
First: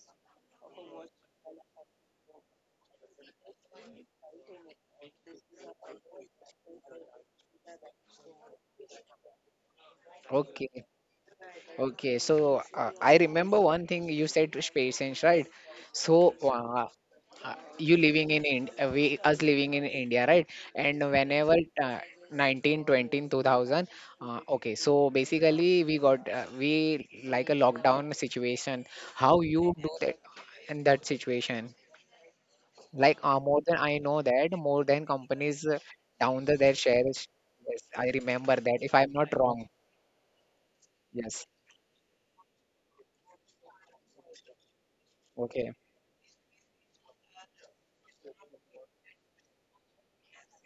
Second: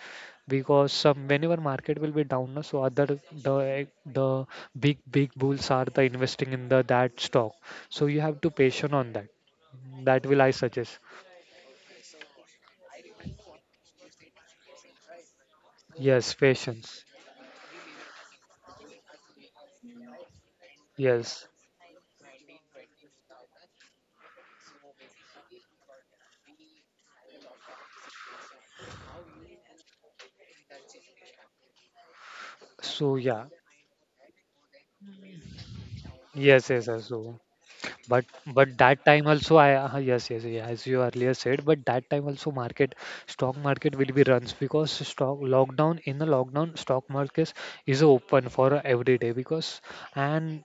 Speaker 2: because some whenever market will be down, na, so other the big bulls are the investing in the that stock, so you have to patient on that, that will I
Speaker 1: Okay.
Speaker 2: suggest.
Speaker 1: Okay, so I remember one thing you said to patience, right? So
Speaker 2: Yes, patience.
Speaker 1: you living in Ind we us living in India, right? And
Speaker 2: Yes.
Speaker 1: whenever uh, 19, 20, 2000, okay, so basically we got we like a lockdown situation. How you do that in that situation?
Speaker 2: So
Speaker 1: Like
Speaker 2: yeah.
Speaker 1: more than I know that more than companies down the,
Speaker 2: Yes,
Speaker 1: their
Speaker 2: yes, yes.
Speaker 1: shares.
Speaker 2: So
Speaker 1: Yes, I
Speaker 2: But
Speaker 1: remember that
Speaker 2: but
Speaker 1: if
Speaker 2: that
Speaker 1: I'm
Speaker 2: time
Speaker 1: not
Speaker 2: also
Speaker 1: wrong.
Speaker 2: I yes, yes, yeah, as you earlier
Speaker 1: Yes.
Speaker 2: said, but that time also market stock market will be runs, because stock
Speaker 1: Okay.
Speaker 2: lockdown in the lockdown stock market is open for every day, because and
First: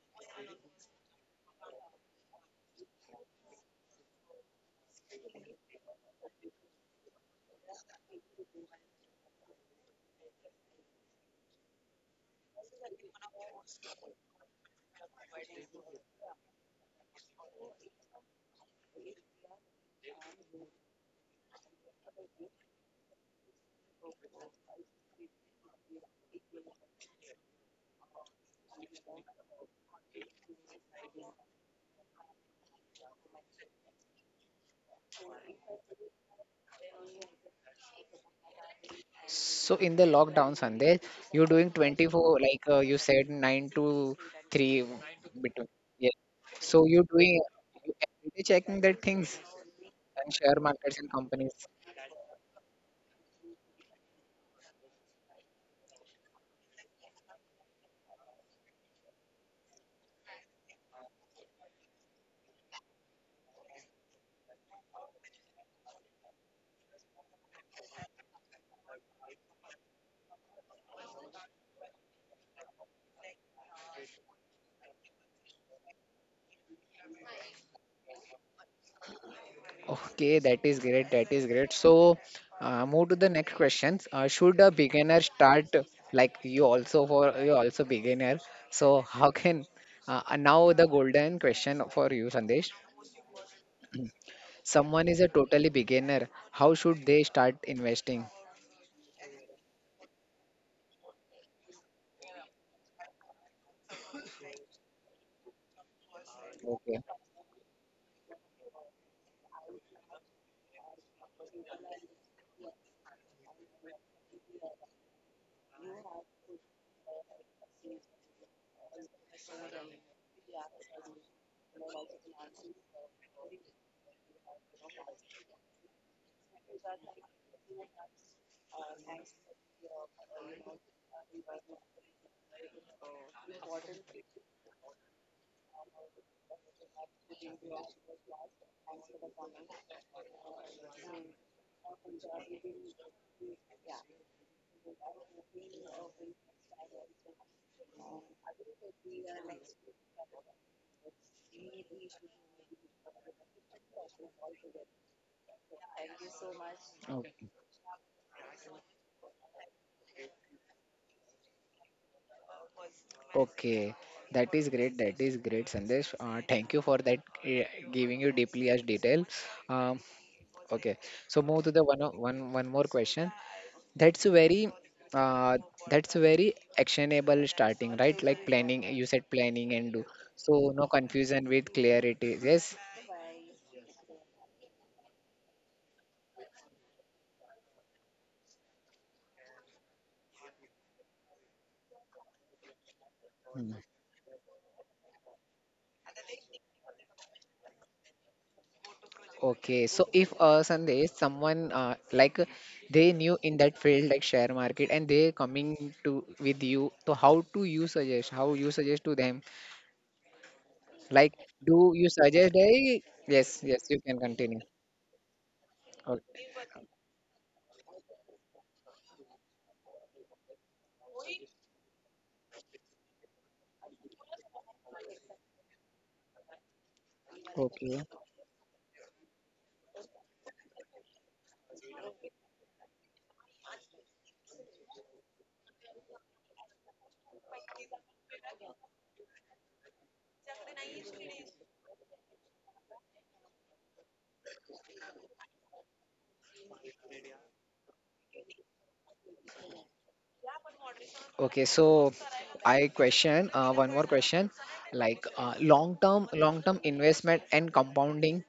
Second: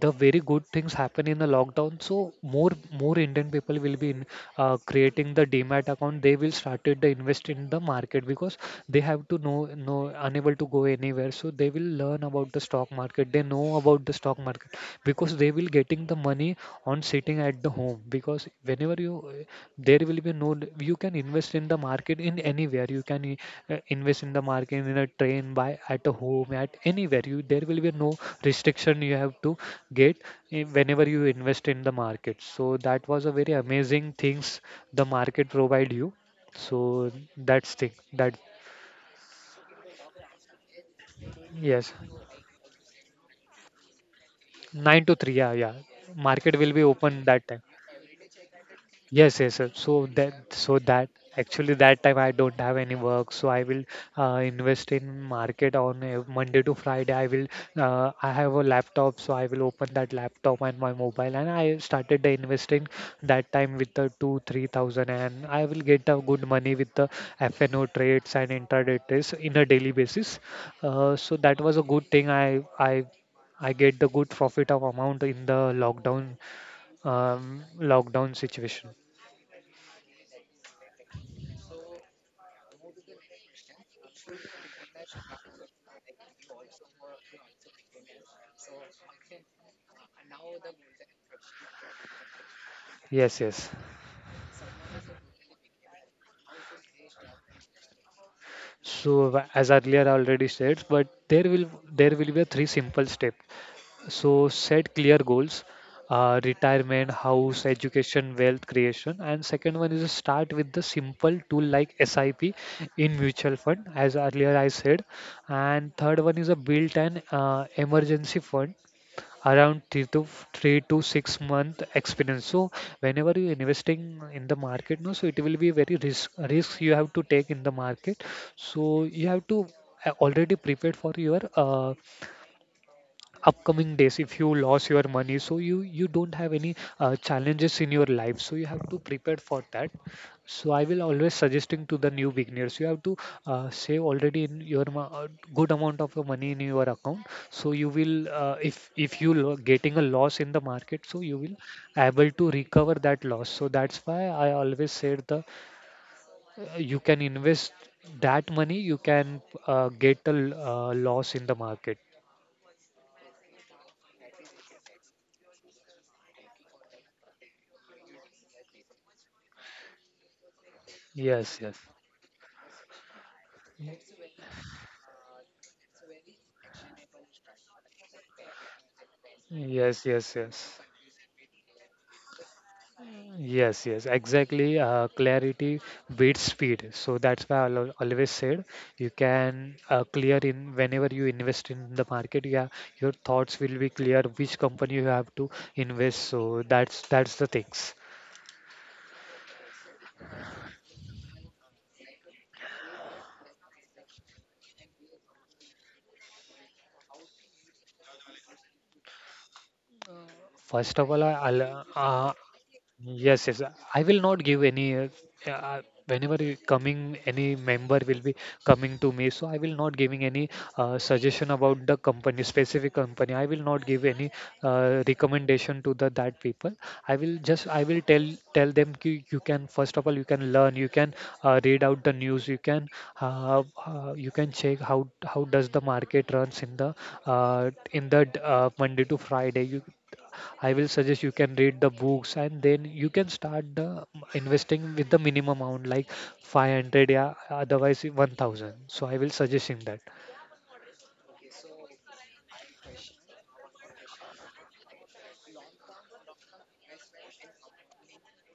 Speaker 2: the very good things happen in the lockdown, so more Indian people will be in creating the demat account, they will started the invest in the market, because they have to know unable to go anywhere, so they will learn about the stock market, they know about the stock market, because they will getting the money on sitting at the home. Because whenever you there will be no you can invest in the market in anywhere, you can invest in the market in a train, by, at a home, at anywhere, you there will be no restriction, you have to get, whenever you invest in the market, so that was a very amazing things the market provide you, so that's thing that.
Speaker 1: So in the lockdown, Sandesh, you're doing
Speaker 2: Yes.
Speaker 1: 24, like you said, 9 to 3
Speaker 2: 9 to 3, yeah,
Speaker 1: between.
Speaker 2: yeah.
Speaker 1: Yeah.
Speaker 2: Market will be
Speaker 1: So you're
Speaker 2: open
Speaker 1: doing
Speaker 2: that time.
Speaker 1: you every day checking the things
Speaker 2: Yes, yes, sir. So
Speaker 1: and
Speaker 2: that,
Speaker 1: share markets and companies.
Speaker 2: actually that time I don't have any work, so I will invest in market on a Monday to Friday. I have a laptop, so I will open that laptop and my mobile, and I started the investing that time with the two, 3,000, and I will get a good money with the FNO trades and intraday trades in a daily basis. So that was a good thing. I get the good profit of amount in the lockdown, situation.
Speaker 1: Okay, that is great. That is great. So move to the next questions. Should a beginner start like you also for you also beginner? So how can now the golden question for you, Sandesh?
Speaker 2: Yes, yes.
Speaker 1: Someone is a totally beginner. How should they start investing?
Speaker 2: So as earlier I already said, but there will be a three simple step. So set clear goals,
Speaker 1: Okay.
Speaker 2: retirement, house, education, wealth creation, and second one is to start with the simple tool like SIP in mutual fund, as earlier I said, and third one is a built an emergency fund around three to six month experience. So whenever you investing in the market, no, so it will be very risk you have to take in the market. So you have to already prepared for your upcoming days. If you lose your money, so you don't have any challenges in your life, so you have to prepare for that. So I will always suggesting to the new beginners, you have to save already in your good amount of your money in your account, so you will if getting a loss in the market, so you will able to recover that loss. So that's why I always said the you can
Speaker 1: Oh,
Speaker 2: invest that money you can loss in the market.
Speaker 1: okay, that is great. That is great, Sandesh. Thank you for that, uh, giving you deeply as detail. Um, okay, so
Speaker 2: Yes,
Speaker 1: move to
Speaker 2: yes.
Speaker 1: the one more question. That's very, uh, that's very actionable starting, right? Like planning. You said planning and
Speaker 2: Yes,
Speaker 1: do.
Speaker 2: yes,
Speaker 1: So
Speaker 2: yes.
Speaker 1: no confusion with clarity. Yes.
Speaker 2: Yes, yes, exactly. Clarity beats speed. So that's why I always said you can clear in whenever you invest in the market, yeah, your thoughts
Speaker 1: Hmm.
Speaker 2: will be clear which company you have to invest. So that's the things.
Speaker 1: Okay, so if Sandesh, someone like they new in that field like share market and they coming to with you, so how to you suggest? How you suggest to them?
Speaker 2: First of all,
Speaker 1: Like, do you suggest? Hey,
Speaker 2: yes, yes.
Speaker 1: yes, yes, you
Speaker 2: I
Speaker 1: can
Speaker 2: will not
Speaker 1: continue.
Speaker 2: give any. Uh,
Speaker 1: O-
Speaker 2: Whenever you coming, any member will be coming to me, so I will not giving any suggestion about the company, specific company. I will not give any recommendation to the that people. I will just I will
Speaker 1: Okay,
Speaker 2: tell tell them ki you can first of all you can learn, you can read out the news, you can check how does the market runs in the Monday to Friday. You I will suggest you can read the books, and then you can start the investing with the minimum amount like 500, yeah, otherwise 1000. So I will suggest him that.
Speaker 1: Okay, so I question one more question, like long term, long term investment, and compounding.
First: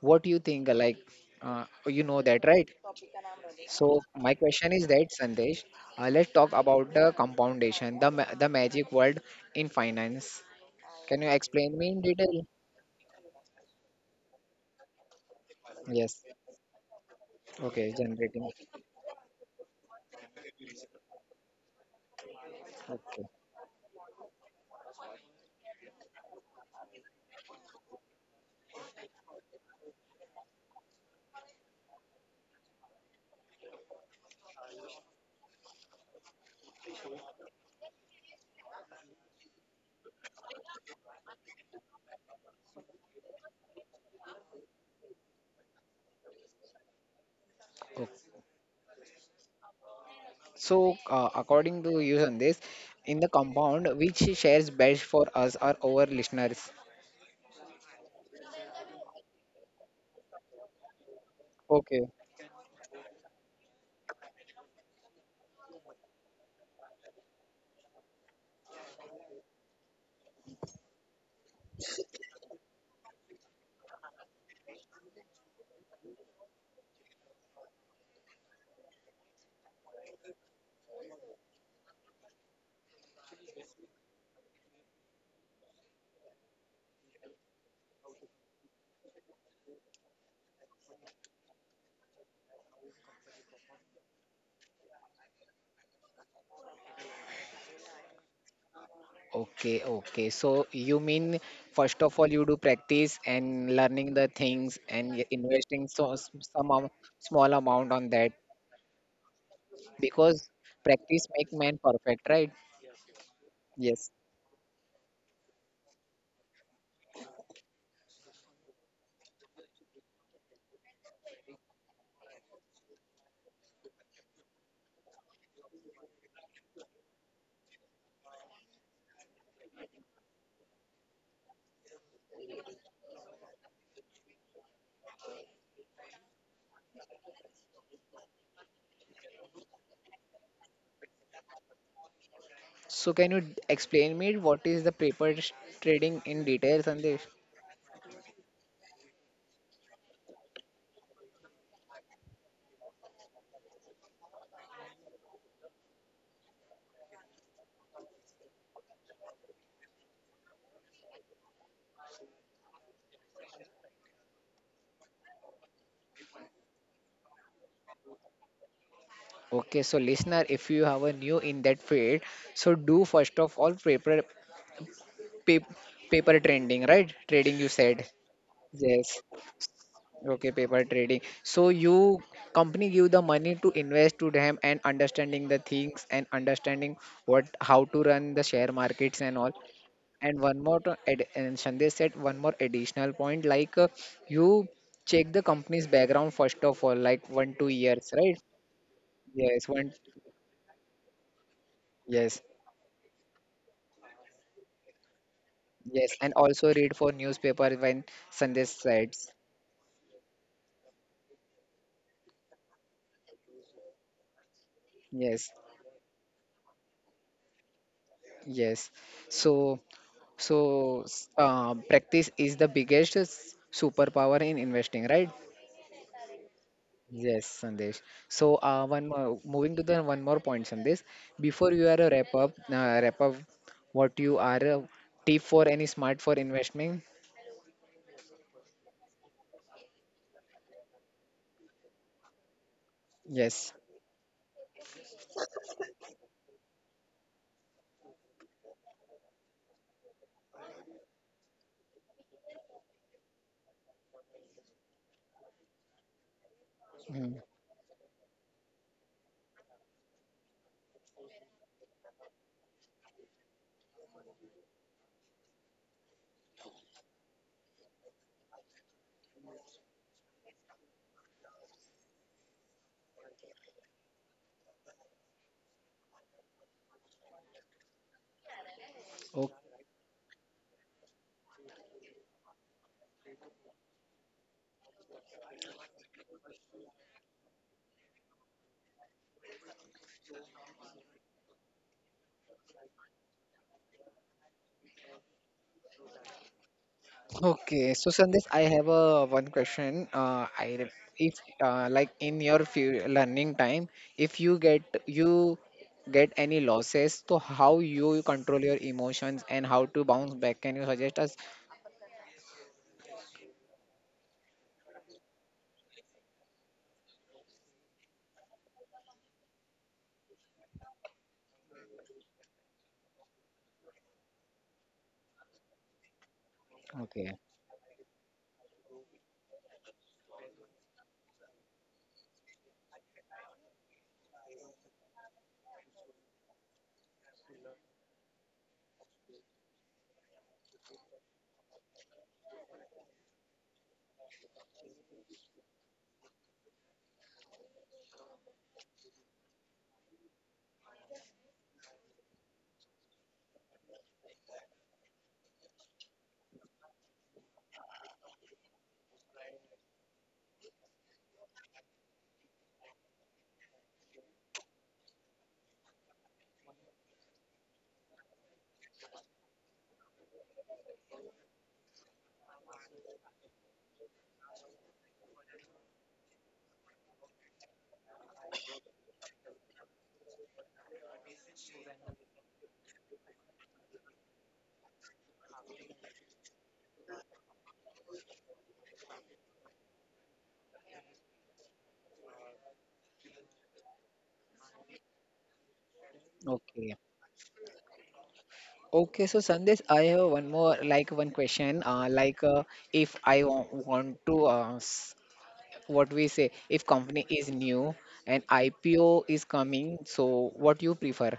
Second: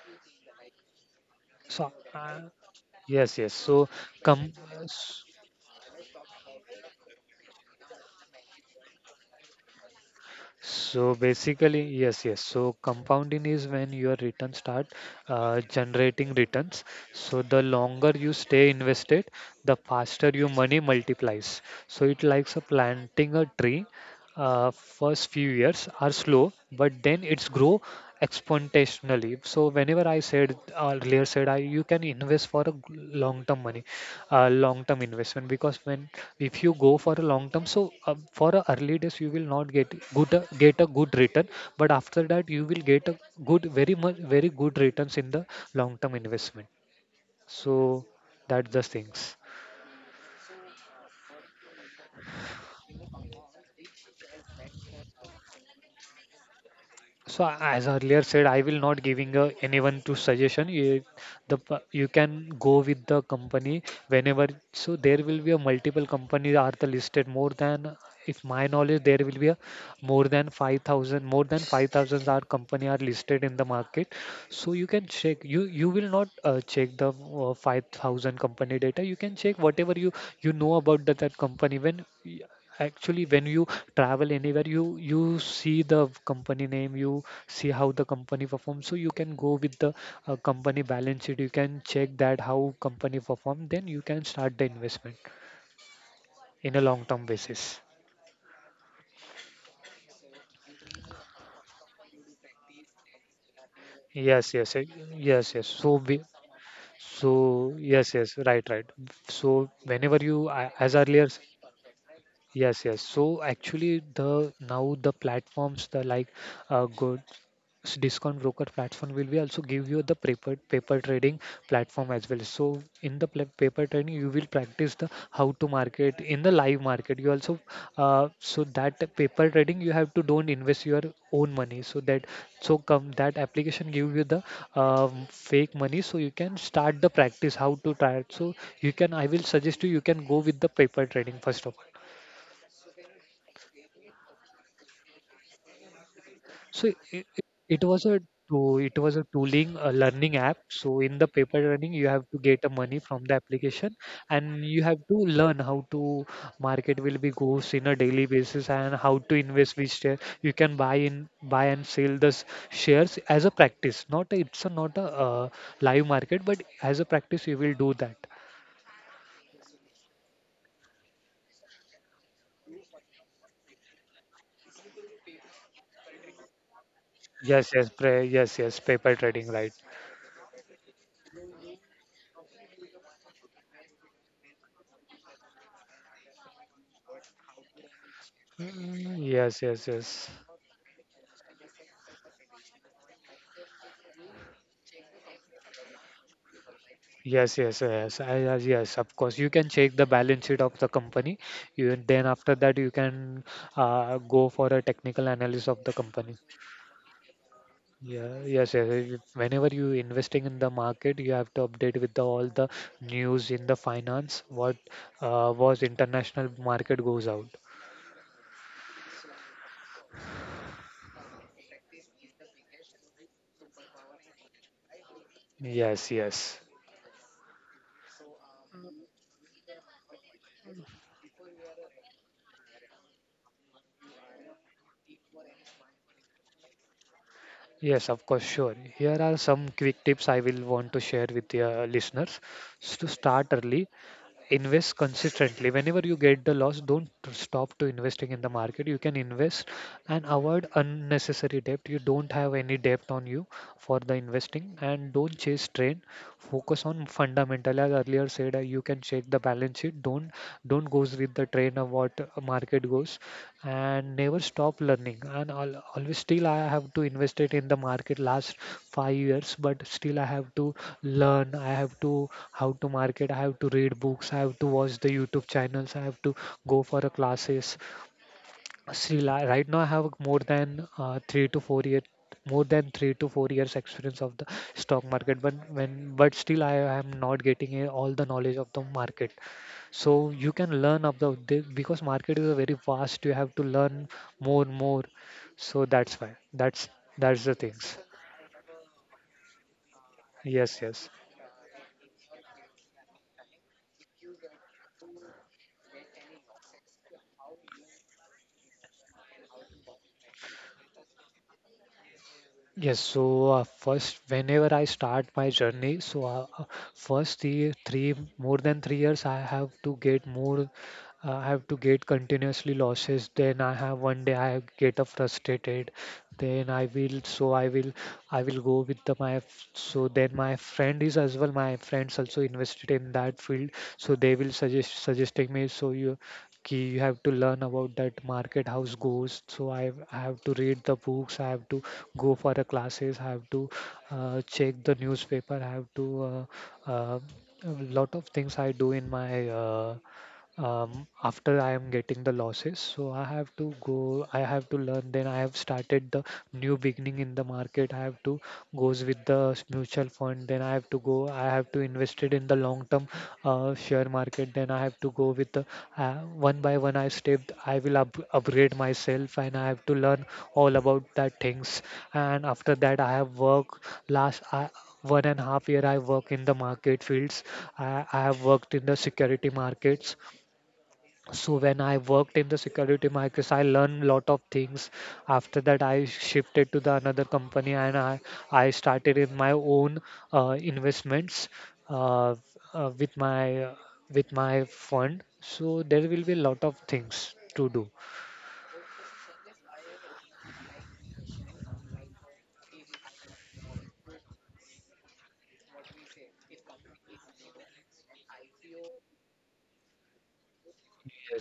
Speaker 1: What do you think?
Speaker 2: So
Speaker 1: You know that, right?
Speaker 2: yes yes so
Speaker 1: So my
Speaker 2: come
Speaker 1: question is that, Sandesh, let's talk about the compoundation, the magic word in finance.
Speaker 2: so
Speaker 1: Can you explain
Speaker 2: basically,
Speaker 1: me in
Speaker 2: yes,
Speaker 1: detail?
Speaker 2: yes. So compounding is when your returns start
Speaker 1: Yes.
Speaker 2: generating returns. So the
Speaker 1: Okay,
Speaker 2: longer you
Speaker 1: generating.
Speaker 2: stay invested, the faster your money multiplies. So it likes a
Speaker 1: Okay.
Speaker 2: planting a tree. First few years are slow, but then it's grow exponentially. So whenever I said earlier said I you can invest for a long term money, long term investment. Because when if you go for a long term, so for a early days you will not get good get a good return, but after that you will get a good very much very good returns in the long term investment. So
Speaker 1: Okay.
Speaker 2: that's the things.
Speaker 1: So according to you, Sandesh, in the compound, which shares best for us or our listeners?
Speaker 2: So as earlier said, I will not giving anyone to suggestion you, you
Speaker 1: Okay.
Speaker 2: can go with the company whenever. So there will be a multiple companies are the listed more than, if my knowledge there will be a more than 5000 are company are listed in the market. So you can check, you will not check the 5000 company data. You can check whatever you you know about that company. When y- actually when you travel anywhere, you see the company name, you see how the company performs. So you can go with the company balance sheet, you can check that how company perform, then you can start the investment in a long term basis.
Speaker 1: Okay, okay. So you mean first of all you do practice and
Speaker 2: Yes,
Speaker 1: learning
Speaker 2: yes,
Speaker 1: the
Speaker 2: eh,
Speaker 1: things
Speaker 2: yes,
Speaker 1: and
Speaker 2: yes, so we
Speaker 1: investing so
Speaker 2: so
Speaker 1: small
Speaker 2: yes,
Speaker 1: amount on
Speaker 2: yes,
Speaker 1: that
Speaker 2: right, right. So whenever you
Speaker 1: because
Speaker 2: as earlier…
Speaker 1: practice make man perfect, right?
Speaker 2: Yes, yes. So actually,
Speaker 1: Yes.
Speaker 2: the now the platforms, the like good discount broker platform will be also give you the paper trading platform as well. So in the paper trading, you will practice the how to market in the live market. You also so that paper trading, you have to don't invest your own money. So that so come that application give you the fake money, so you can start the practice how to try it. So you can I will suggest you you can go with the paper trading first of all.
Speaker 1: So can you explain me what is the trading in detail,
Speaker 2: So
Speaker 1: Sandesh?
Speaker 2: it was a to it was a tooling a learning app. So in the paper running, you have to get a money from the application, and you have to learn how to market will be goes in a daily basis, and how to invest which share you can buy in buy and sell the shares as a practice. Not a, it's a, not a uh, live market, but as a practice you will do that.
Speaker 1: Okay, so listener, if you have a new in that field, so do first of all paper, paper trading, right? Trading you
Speaker 2: Yes, yes,
Speaker 1: said.
Speaker 2: yes, yes, paper
Speaker 1: Yes.
Speaker 2: trading, right?
Speaker 1: Okay, paper trading. So you company give the money to invest to them and understanding the things and understanding what how to run the share
Speaker 2: Mm,
Speaker 1: markets and all.
Speaker 2: yes, yes, yes.
Speaker 1: And one more to add, and Sandesh said one more additional point like you check the company's background first of all, like one
Speaker 2: Yes,
Speaker 1: two
Speaker 2: yes,
Speaker 1: years,
Speaker 2: yes,
Speaker 1: right?
Speaker 2: yes. Of course, you
Speaker 1: Yes,
Speaker 2: can
Speaker 1: one
Speaker 2: check the balance sheet of the company. You then
Speaker 1: yes,
Speaker 2: after that you can go for a technical analysis of the
Speaker 1: yes, and
Speaker 2: company.
Speaker 1: also read for newspaper when
Speaker 2: Yeah,
Speaker 1: Sandesh
Speaker 2: yes, yes.
Speaker 1: says
Speaker 2: Whenever you investing in the market, you have to update with the, all the news in the finance. What
Speaker 1: yes.
Speaker 2: was international market goes out.
Speaker 1: Yes. So, so, practice is the biggest superpower in investing, right?
Speaker 2: Yes, yes.
Speaker 1: Yes, Sandesh. So, one more, moving to the one more point, Sandesh. Before you are a wrap up, what you are a tip for any smart for investment?
Speaker 2: Yes, of course, sure. Here are some quick tips I will want to share with your listeners. So to start
Speaker 1: Yes.
Speaker 2: early, invest consistently. Whenever you get the loss, don't stop to investing in the market, you can invest. And avoid unnecessary debt, you don't have any debt on you for the investing. And don't chase trend, focus on
Speaker 1: Mm.
Speaker 2: fundamental. As earlier said, you can check the balance sheet. Don't goes with the trend of what market goes. And never stop learning. And al always still I have to invest it in the market last 5 years, but still I have to learn, I have to how to market, I have to read books, I have to watch the YouTube channels, I have to go for a classes.
Speaker 1: Ok-
Speaker 2: Right now I have more than 3 to 4 year, more than 3 to 4 years experience of the stock market. But when, but still I am not getting all the knowledge of the market. So you can learn of because market is a very vast, you have to learn more. So that's why that's that's the things.
Speaker 1: Okay, so Sandesh, I have a one question.
Speaker 2: Yes, yes.
Speaker 1: If like in your few learning time, if you get any losses, so how you control your emotions and how to bounce back? Can you suggest us?
Speaker 2: Yes, so first, whenever I start my journey, so first the three more than 3 years, I have to get more, I have to get continuously losses. Then I have one day I get frustrated. Then
Speaker 1: Okay,
Speaker 2: I will go with the, so then my friend is as well. My friends also invested in that field, so they will suggesting me. So you, कि you have to learn about that market house goes. So I have to read the books, I have to go for the classes, I have to check the newspaper, I have to uh, uh, a lot of things I do in my after I am getting the losses. So I have to go, I have to learn. Then I have started the new beginning in the market. I have to goes with the mutual fund. Then I have to go, I have to invested in the long term share market. Then I have to go with the uh, one by one I step I will upgrade myself, and I have to learn all about that things. And after that I have worked last 1.5 years I work in the market fields. I have worked in the security markets. So when I worked in the security markets, I learned a lot of things. After that, I shifted to the another company, and I started in my own investments uh, uh, with my with my fund. So there will be a lot of
Speaker 1: okay,
Speaker 2: things to do.
Speaker 1: okay. So Sandesh, I have one more one question. Like if I want to what we say, if company is new and IPO is coming, so what you prefer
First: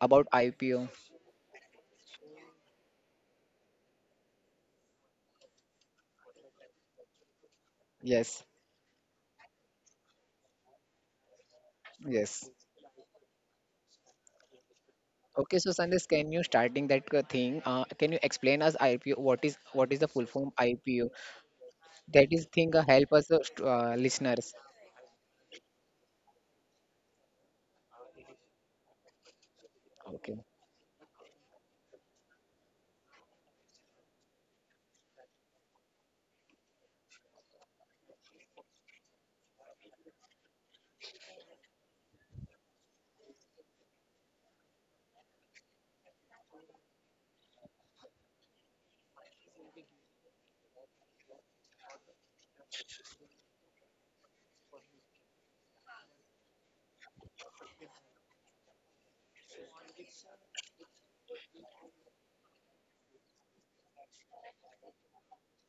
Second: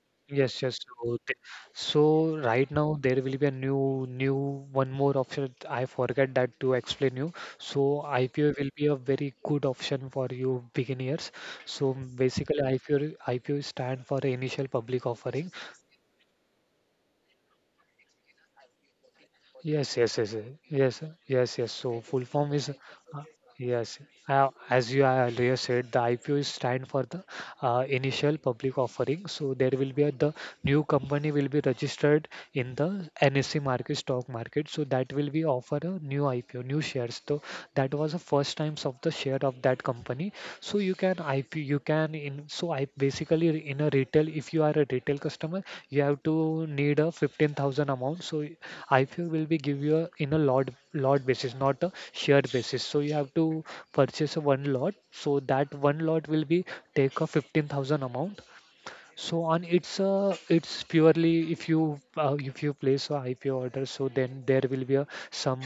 Speaker 1: about
Speaker 2: Yes, yes.
Speaker 1: IPO?
Speaker 2: So, so right now there will be a new one more option. I forget that to explain you. So
Speaker 1: Yes,
Speaker 2: IPO will be a very good option for you beginners. So
Speaker 1: yes.
Speaker 2: basically, IPO stand for initial public offering.
Speaker 1: Okay, so Sandesh, can you starting that thing? Can you explain us IPO? What is what
Speaker 2: Yes,
Speaker 1: is the
Speaker 2: yes,
Speaker 1: full
Speaker 2: yes,
Speaker 1: form
Speaker 2: yes, yes,
Speaker 1: IPO?
Speaker 2: yes, yes. So full
Speaker 1: That is
Speaker 2: form is,
Speaker 1: thing help us
Speaker 2: yes,
Speaker 1: listeners.
Speaker 2: as you earlier said, the IPO is stand for the initial public offering. So there will be a, the
Speaker 1: Okay.
Speaker 2: new company will be registered in the NSE market, stock market. So that will be offer a new IPO, new shares. So that was the first times of the share of that company. So you can IPO, you can in so I basically in a retail, if you are a retail customer, you have to need a 15,000 amount. So IPO will be give you a, in a lot basis, not a share basis. So you have to purchase a one lot. So that one lot will be take a 15,000 amount. So on, it's a it's purely if you place a IPO order, so then there will be a some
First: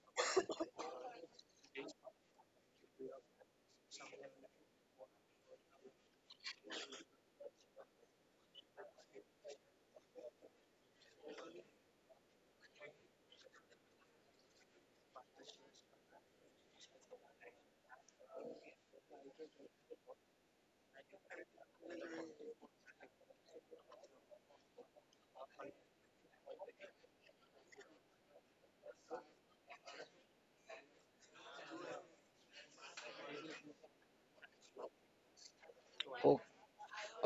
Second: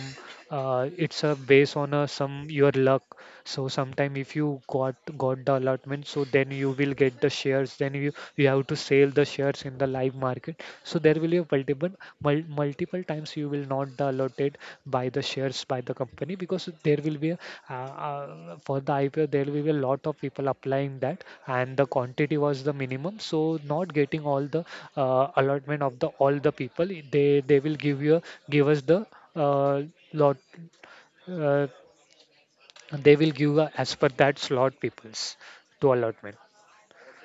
Speaker 2: it's a based on some your luck. So sometime if you got the allotment, so then you will get the shares. Then you have to sell the shares in the live market. So there will be a multiple multiple times you will not the allotted by the shares by the company, because there will be a, for the IPO there will be a lot of people applying that, and the quantity was the minimum, so not getting all the allotment of the all the people. They will give us the lot uh, they will give as per that slot peoples to allotment.
Speaker 1: O-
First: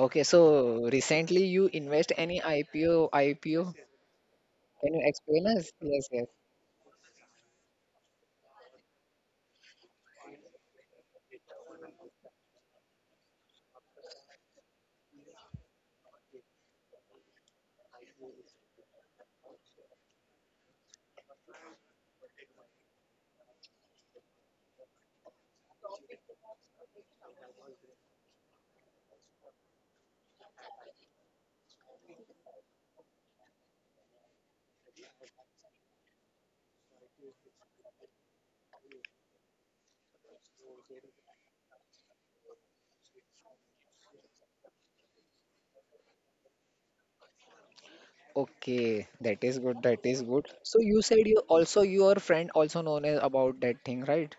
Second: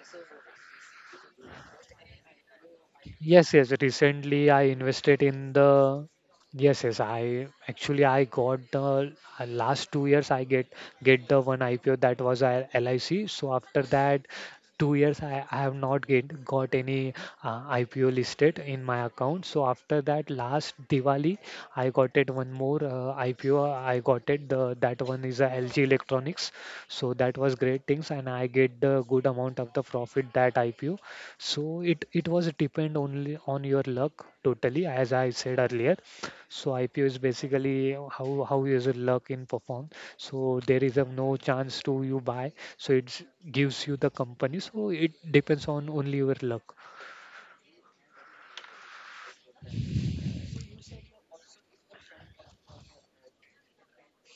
Speaker 1: okay. So recently you invest any IPO?
Speaker 2: Yes,
Speaker 1: IPO?
Speaker 2: yes. Recently, I
Speaker 1: Can you
Speaker 2: invested
Speaker 1: explain
Speaker 2: in
Speaker 1: us?
Speaker 2: the.
Speaker 1: Yes, yes.
Speaker 2: Yes, yes. I actually I got the last 2 years I get the one IPO, that was a LIC. So after that, 2 years I have not get got any IPO listed in my account. So after that, last Diwali I got it one more IPO. I got it. The that one is a LG Electronics. So that was great things, and I get the good amount of the profit that IPO. So it was depend only on your luck totally, as I said earlier. So IPO is basically how is your luck in perform. So there is a no chance to you buy. So it gives you the company. So it depends on only your luck.
Speaker 1: Okay, that is good. That is good. So you said you also your friend also known as about that thing, right?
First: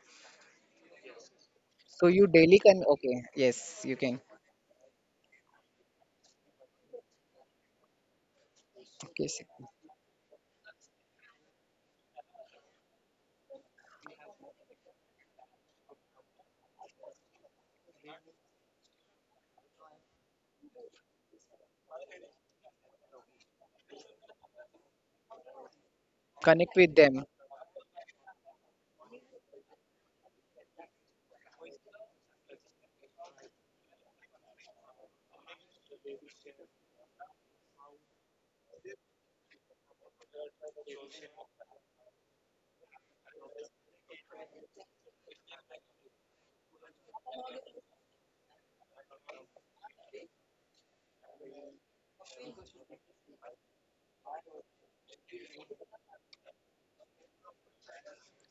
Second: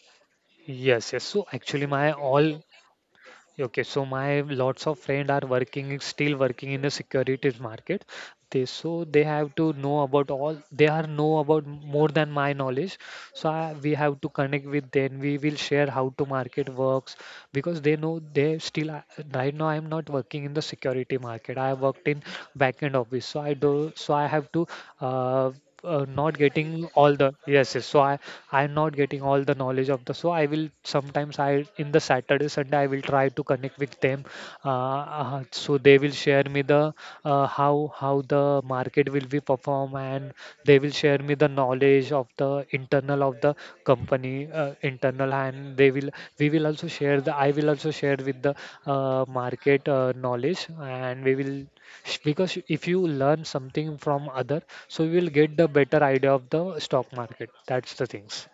Speaker 2: Yes, yes. So actually,
Speaker 1: So
Speaker 2: my
Speaker 1: you daily
Speaker 2: all.
Speaker 1: can. Okay. Yes,
Speaker 2: Okay,
Speaker 1: you
Speaker 2: so
Speaker 1: can.
Speaker 2: my lots of friend are working, still working in the securities market. They, so they
Speaker 1: Okay.
Speaker 2: have to know about all. They are know about more than my knowledge. So we have to connect with them. We will share how to market works, because they know they right now I am not working in the security market. I have worked in back end office, so I do so I have to uh, not
Speaker 1: Connect
Speaker 2: getting
Speaker 1: with
Speaker 2: all
Speaker 1: them.
Speaker 2: the. Yes, yes. So I'm not getting all the knowledge of the. So I will sometimes I in the Saturday Sunday I will try to connect with them, so they will share me the how the market will be perform, and they will share me the knowledge of the internal of the company, internal, and they will we will also share the I will also share with the market knowledge, and we will because if you learn something from other, so you will get the better idea of the stock market. That's the things.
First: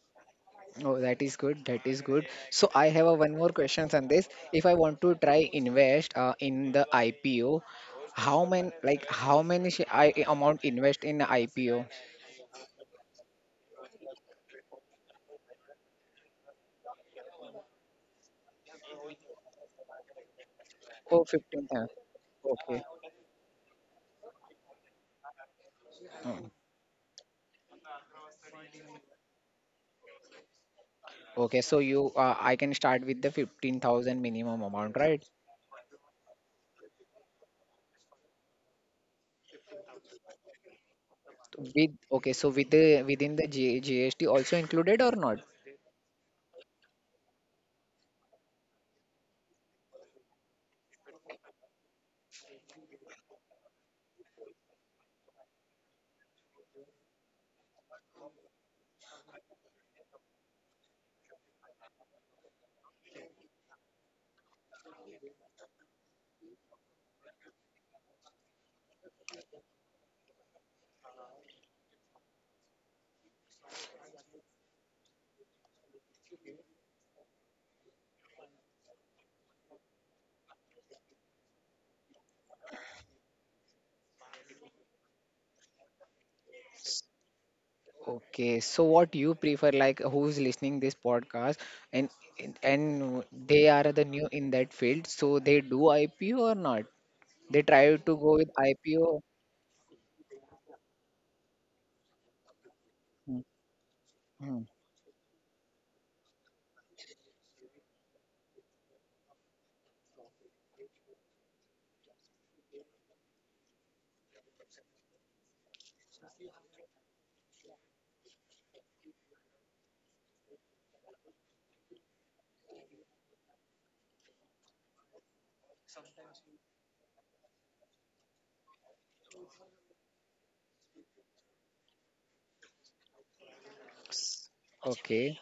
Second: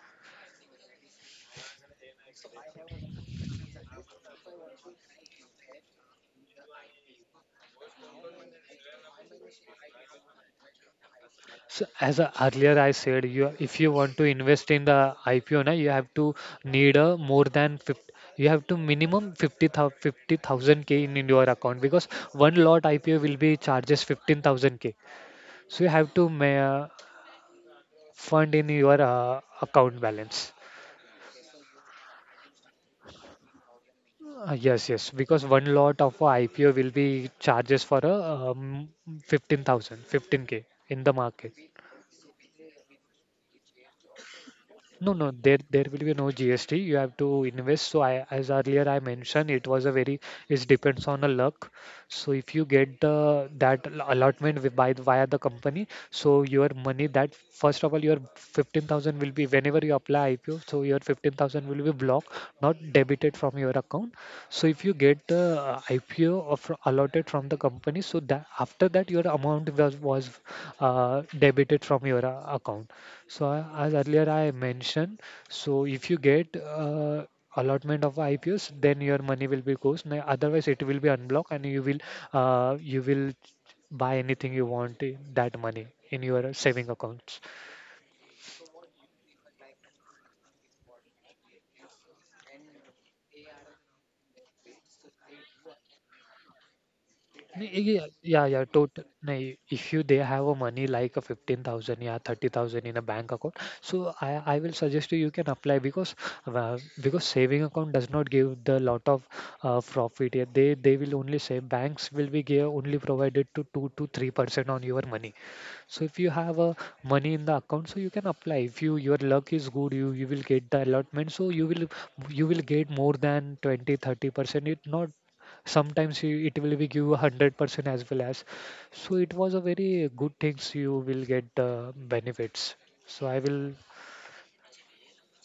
Speaker 1: Oh, that is good. That is good. So I have a one more question on this. If I want to try invest in the IPO, how many like how many sh- I amount invest in
Speaker 2: So
Speaker 1: IPO?
Speaker 2: as a, earlier I said, you if you want to invest in the IPO, na, you have to need a more than 50, you have to minimum 50,000 50,000 K
Speaker 1: Oh,
Speaker 2: in your
Speaker 1: 15.
Speaker 2: account because one
Speaker 1: Okay.
Speaker 2: lot IPO will be charges 15,000 K. So you have to
Speaker 1: Mm.
Speaker 2: ma fund in your account balance.
Speaker 1: Okay, so you I can start with the 15,000 minimum
Speaker 2: Yes,
Speaker 1: amount,
Speaker 2: yes,
Speaker 1: right?
Speaker 2: because one lot of a IPO will be charges for a 15,000, k in the market.
Speaker 1: With okay, so with the within the G GST also included
Speaker 2: No,
Speaker 1: or
Speaker 2: no,
Speaker 1: not?
Speaker 2: there will be no GST. You have to invest. So I, as earlier I mentioned, it was a very it depends on the luck. So if you get the allotment with, by the- via the company, so your money that first of all your 15,000 will be whenever you apply IPO, so your 15,000 will be blocked, not debited from your account. So if you get the IPO of, allotted from the company, so that after that your amount was debited from your account. So as earlier I mentioned, so if you get allotment of IPOs, then your money will be goes. Na- Otherwise, it will be unblocked, and you will buy anything you want in that money in your saving accounts.
Speaker 1: Okay, so what you prefer, like who's listening this podcast and and they are the new in that field, so they do IPO or not? They
Speaker 2: Nahi,
Speaker 1: try
Speaker 2: yeah,
Speaker 1: to go
Speaker 2: yeah,
Speaker 1: with
Speaker 2: yeah, total.
Speaker 1: IPO.
Speaker 2: Nahi, if you they have a money like a 15,000, yeah, 30,000 in a bank
Speaker 1: Hmm,
Speaker 2: account, so I
Speaker 1: hmm,
Speaker 2: will suggest you you can apply because saving account does not give the lot of profit. Yeah, they will only say banks will be give only provided to 2 to 3% on your money. So if you have a money in the account, so you can apply. If you your luck is good, you will get the allotment. So you will get more than 20 30%. It not sometimes you, it will be give 100% as well as so it was a very good things, you will get benefits, so I will.
Speaker 1: Okay,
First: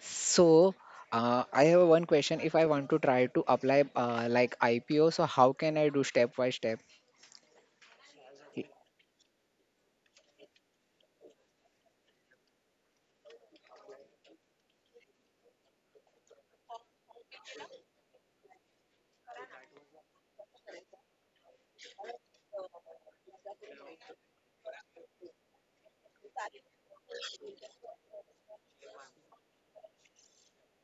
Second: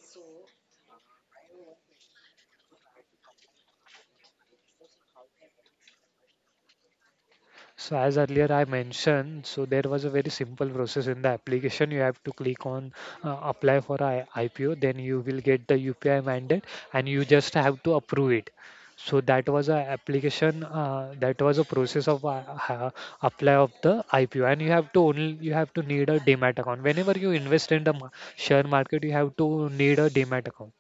Speaker 1: so I have one question. If I want to try to apply like IPO, so how can I do step by step?
Speaker 2: So as earlier I
Speaker 1: Y-
Speaker 2: mentioned, so there was a very simple process in the application. You have to click on apply for I IPO, then you will get the UPI mandate, and you just have to approve it. So that was a application. That was a process of apply of the IPO, and you have to only you have to need a demat account. Whenever you invest in the share market, you have to need a demat account.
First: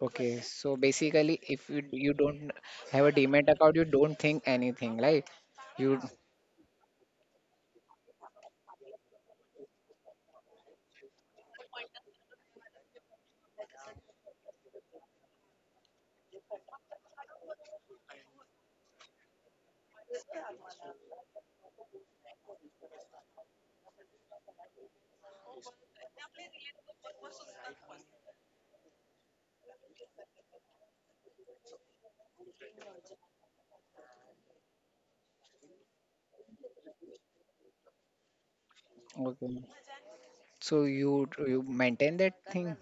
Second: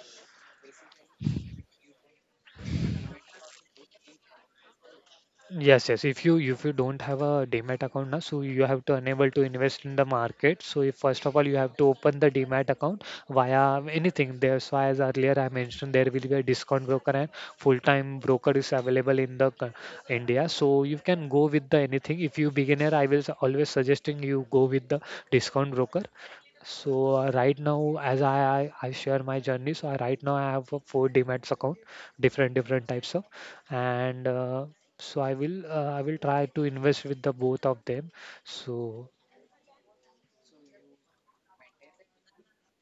Speaker 1: Okay, so basically, if you don't have a demat account, you don't think anything, like
Speaker 2: Yes,
Speaker 1: you.
Speaker 2: yes. If you don't have a Demat account now, so you have to unable to invest in the market. So if first of all you have to open the Demat account via anything. That's why as earlier I mentioned there will be a discount broker and full-time broker is available in the India. So you can go with the anything. If you beginner, I will always suggesting you go with the discount broker. So right now, as I share my journey, so I right now I have a four Demat account, different different types of, and so I will try to invest with the both of them. So
Speaker 1: Okay. So you maintain that thing,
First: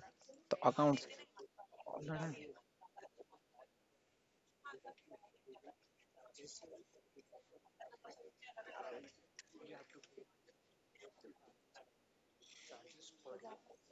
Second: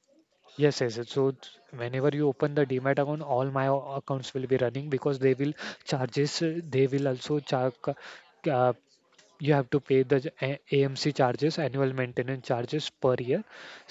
Speaker 1: the
Speaker 2: yes, yes.
Speaker 1: accounts
Speaker 2: Yes. So it's-
Speaker 1: all the
Speaker 2: whenever you
Speaker 1: time.
Speaker 2: open the Demat account, all my accounts will be running because they will charges they will also charge uh, you have to pay the AMC charges, annual maintenance charges per year.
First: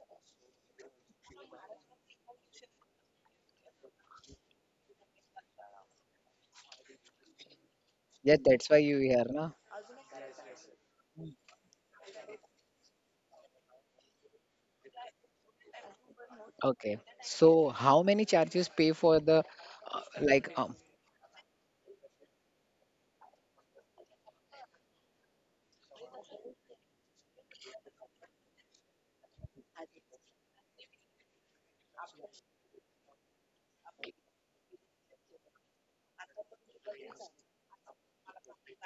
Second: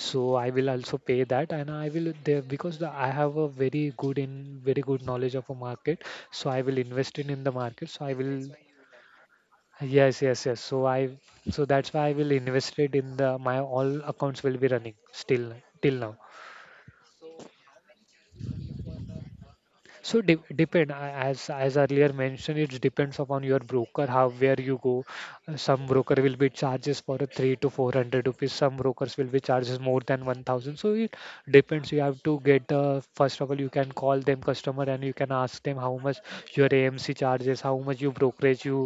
Speaker 2: So I will also pay that, and I will there because the, I have a very good in very good knowledge of a market. So I will invest in the market. So I will
Speaker 1: Yes, that's why you here, na?
Speaker 2: yes yes yes. So I so that's why I will invest it in the my all accounts will be running still till now.
Speaker 1: Okay. So how many charges pay for the
Speaker 2: So de
Speaker 1: like um?
Speaker 2: depend as earlier mentioned, it depends upon your broker how where you go. Some broker will be charges for a three to four hundred rupees. Some brokers will be charges more than 1,000. So it depends. You have to get the first of all you can call them customer and you can ask them how much your AMC charges, how much you brokerage you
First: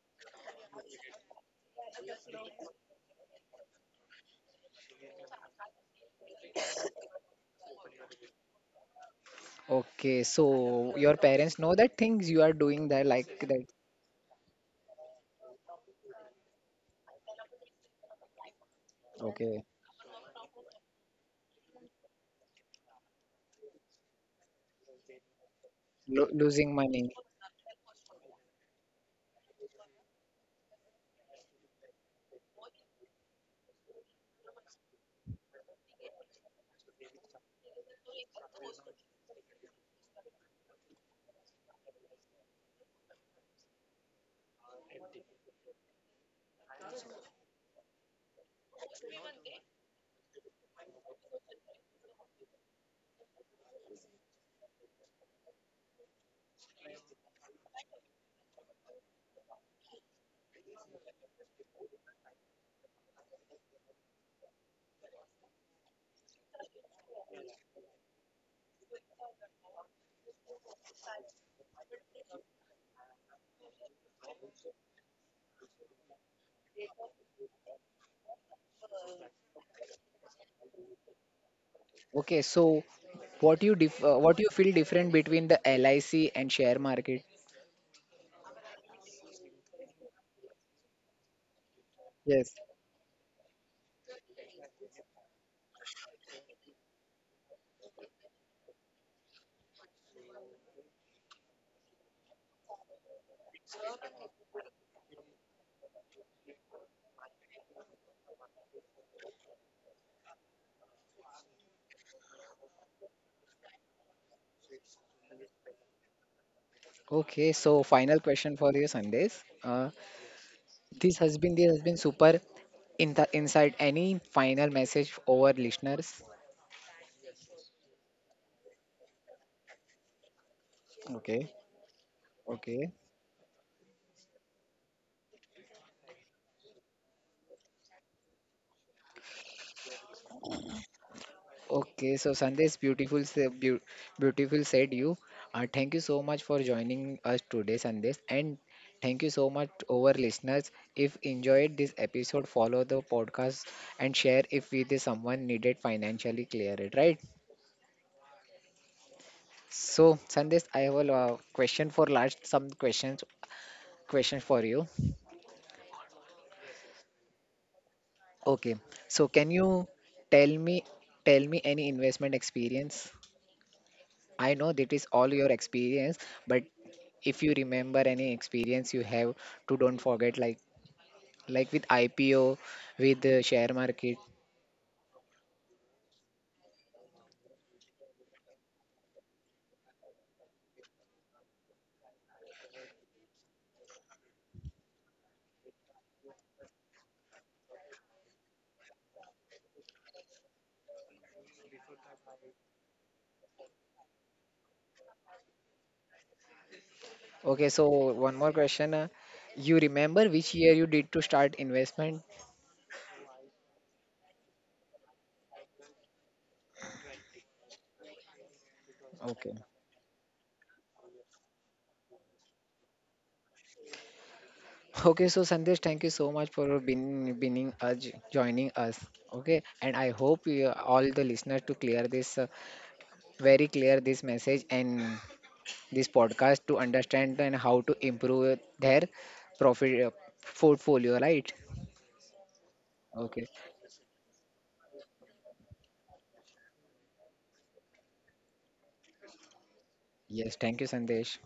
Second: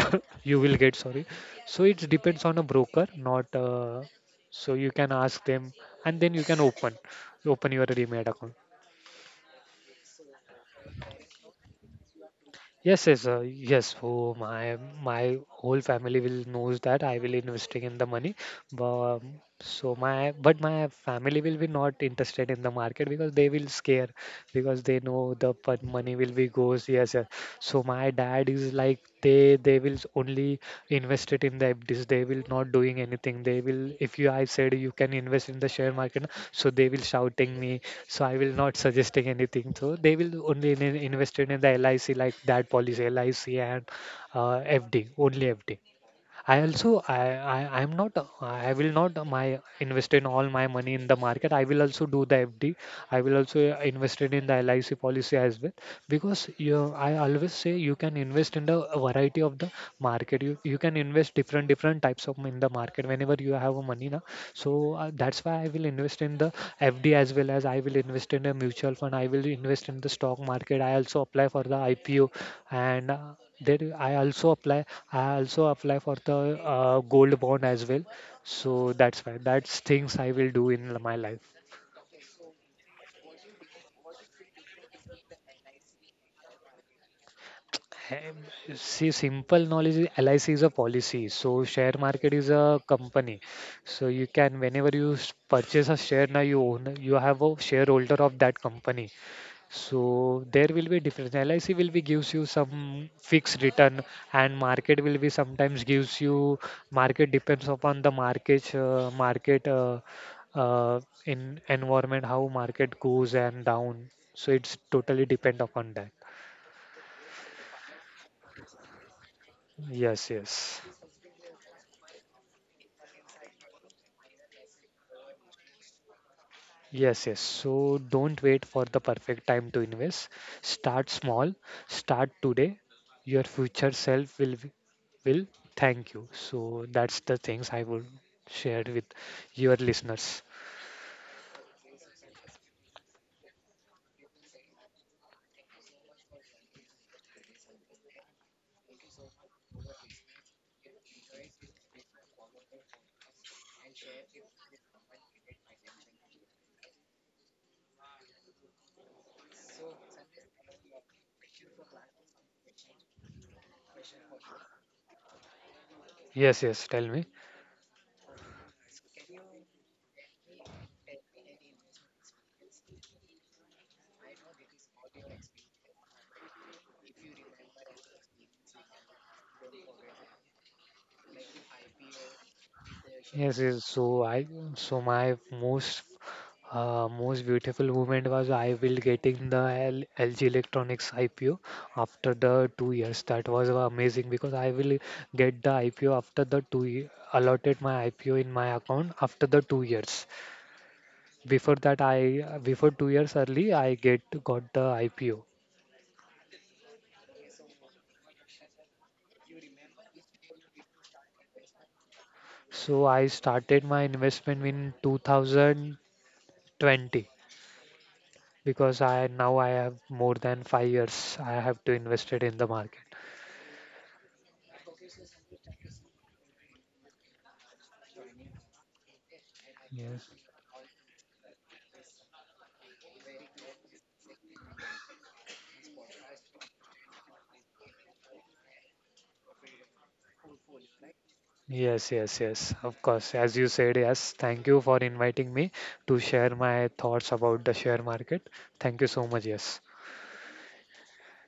Speaker 2: you will get. Sorry. So it depends on a broker, not. So you can ask them, and then you can open your Remed account.
Speaker 1: Okay, so your parents know that things you are doing there
Speaker 2: Yes, yes,
Speaker 1: like that.
Speaker 2: yes. Oh, my whole family will knows that I will investing in the money, but
Speaker 1: Okay,
Speaker 2: so my but my family will be not interested in the market, because they will scare because they know the money
Speaker 1: Lo
Speaker 2: will be
Speaker 1: losing
Speaker 2: goes.
Speaker 1: money.
Speaker 2: Yes, yes. So my dad is like they will only invest it in the FDs. They will not doing anything. They will if you I said you can invest in the share market, so they will shouting me. So I will not suggesting anything, so they will only invested in the LIC like that policy LIC and uh, FD, only FD. I I will not my invest in all my money in the market. I will also do the FD. I will also invest it in the LIC policy as well, because you I always say you can invest in the variety of the market. You can invest different different types of in the market whenever you have a money now. So that's why I will invest in the FD as well as I will invest in a mutual fund. I will invest in the stock market. I also apply for the IPO, and there I also apply for the gold bond as well. So that's fine. That's things I will do in my life.
Speaker 1: Okay, so what you dif what you feel different between the LIC and share market?
Speaker 2: Um, See, simple knowledge is LIC is a policy. So share market is
Speaker 1: Yes.
Speaker 2: a company. So you can whenever you purchase a share now you own you have a shareholder of that company. So there will be difference. LIC will be gives you some fixed return, and market will be sometimes gives you market depends upon the market uh, in environment how market goes and down. So it's totally depend upon that.
Speaker 1: Okay, so final question for you, Sandesh.
Speaker 2: Yes, yes.
Speaker 1: This has been super in the insight. Any final message over listeners?
Speaker 2: Yes, yes. So don't wait for the perfect time to invest. Start small.
Speaker 1: Okay,
Speaker 2: Start today.
Speaker 1: okay,
Speaker 2: Your future self will thank you. So that's the things I would share with your listeners.
Speaker 1: okay. So Sandesh, beautiful, beautiful said you. Thank you so much for joining us today, Sandesh, and thank you so much over listeners. If enjoyed this episode, follow the podcast and share if with is someone needed financially clear it right. So Sandesh, I have a question for last some questions for you.
Speaker 2: Yes, yes. Tell me.
Speaker 1: Okay. So can you tell me tell me any investment experience? I know that is all your experience, but if you remember any experience you have to don't forget like with IPO, with the
Speaker 2: Yes,
Speaker 1: share
Speaker 2: yes. So
Speaker 1: market.
Speaker 2: I so my most Most beautiful moment was I will getting the L LG Electronics IPO after the 2 years. That was amazing because I will get the IPO after the allotted my IPO in my account after the 2 years. Before that, I before 2 years early, I get got the IPO.
Speaker 1: Okay, so one more question. You remember which year you did to start investment?
Speaker 2: So I started my investment in 2020, because I
Speaker 1: Okay.
Speaker 2: now I have more than 5 years I have to invested in the market.
Speaker 1: Okay, so Sandesh, thank you so much for being joining us. Okay, and I
Speaker 2: Yes.
Speaker 1: hope you, all the listeners to clear this very clear this message and this podcast to understand and how to improve their profit portfolio, right?
Speaker 2: Yes, yes, yes. Of course.
Speaker 1: Okay.
Speaker 2: As you said, yes. Thank you for inviting me to share my thoughts about the share market. Thank you so much. Yes.
Speaker 1: Yes. Thank you, Sandesh.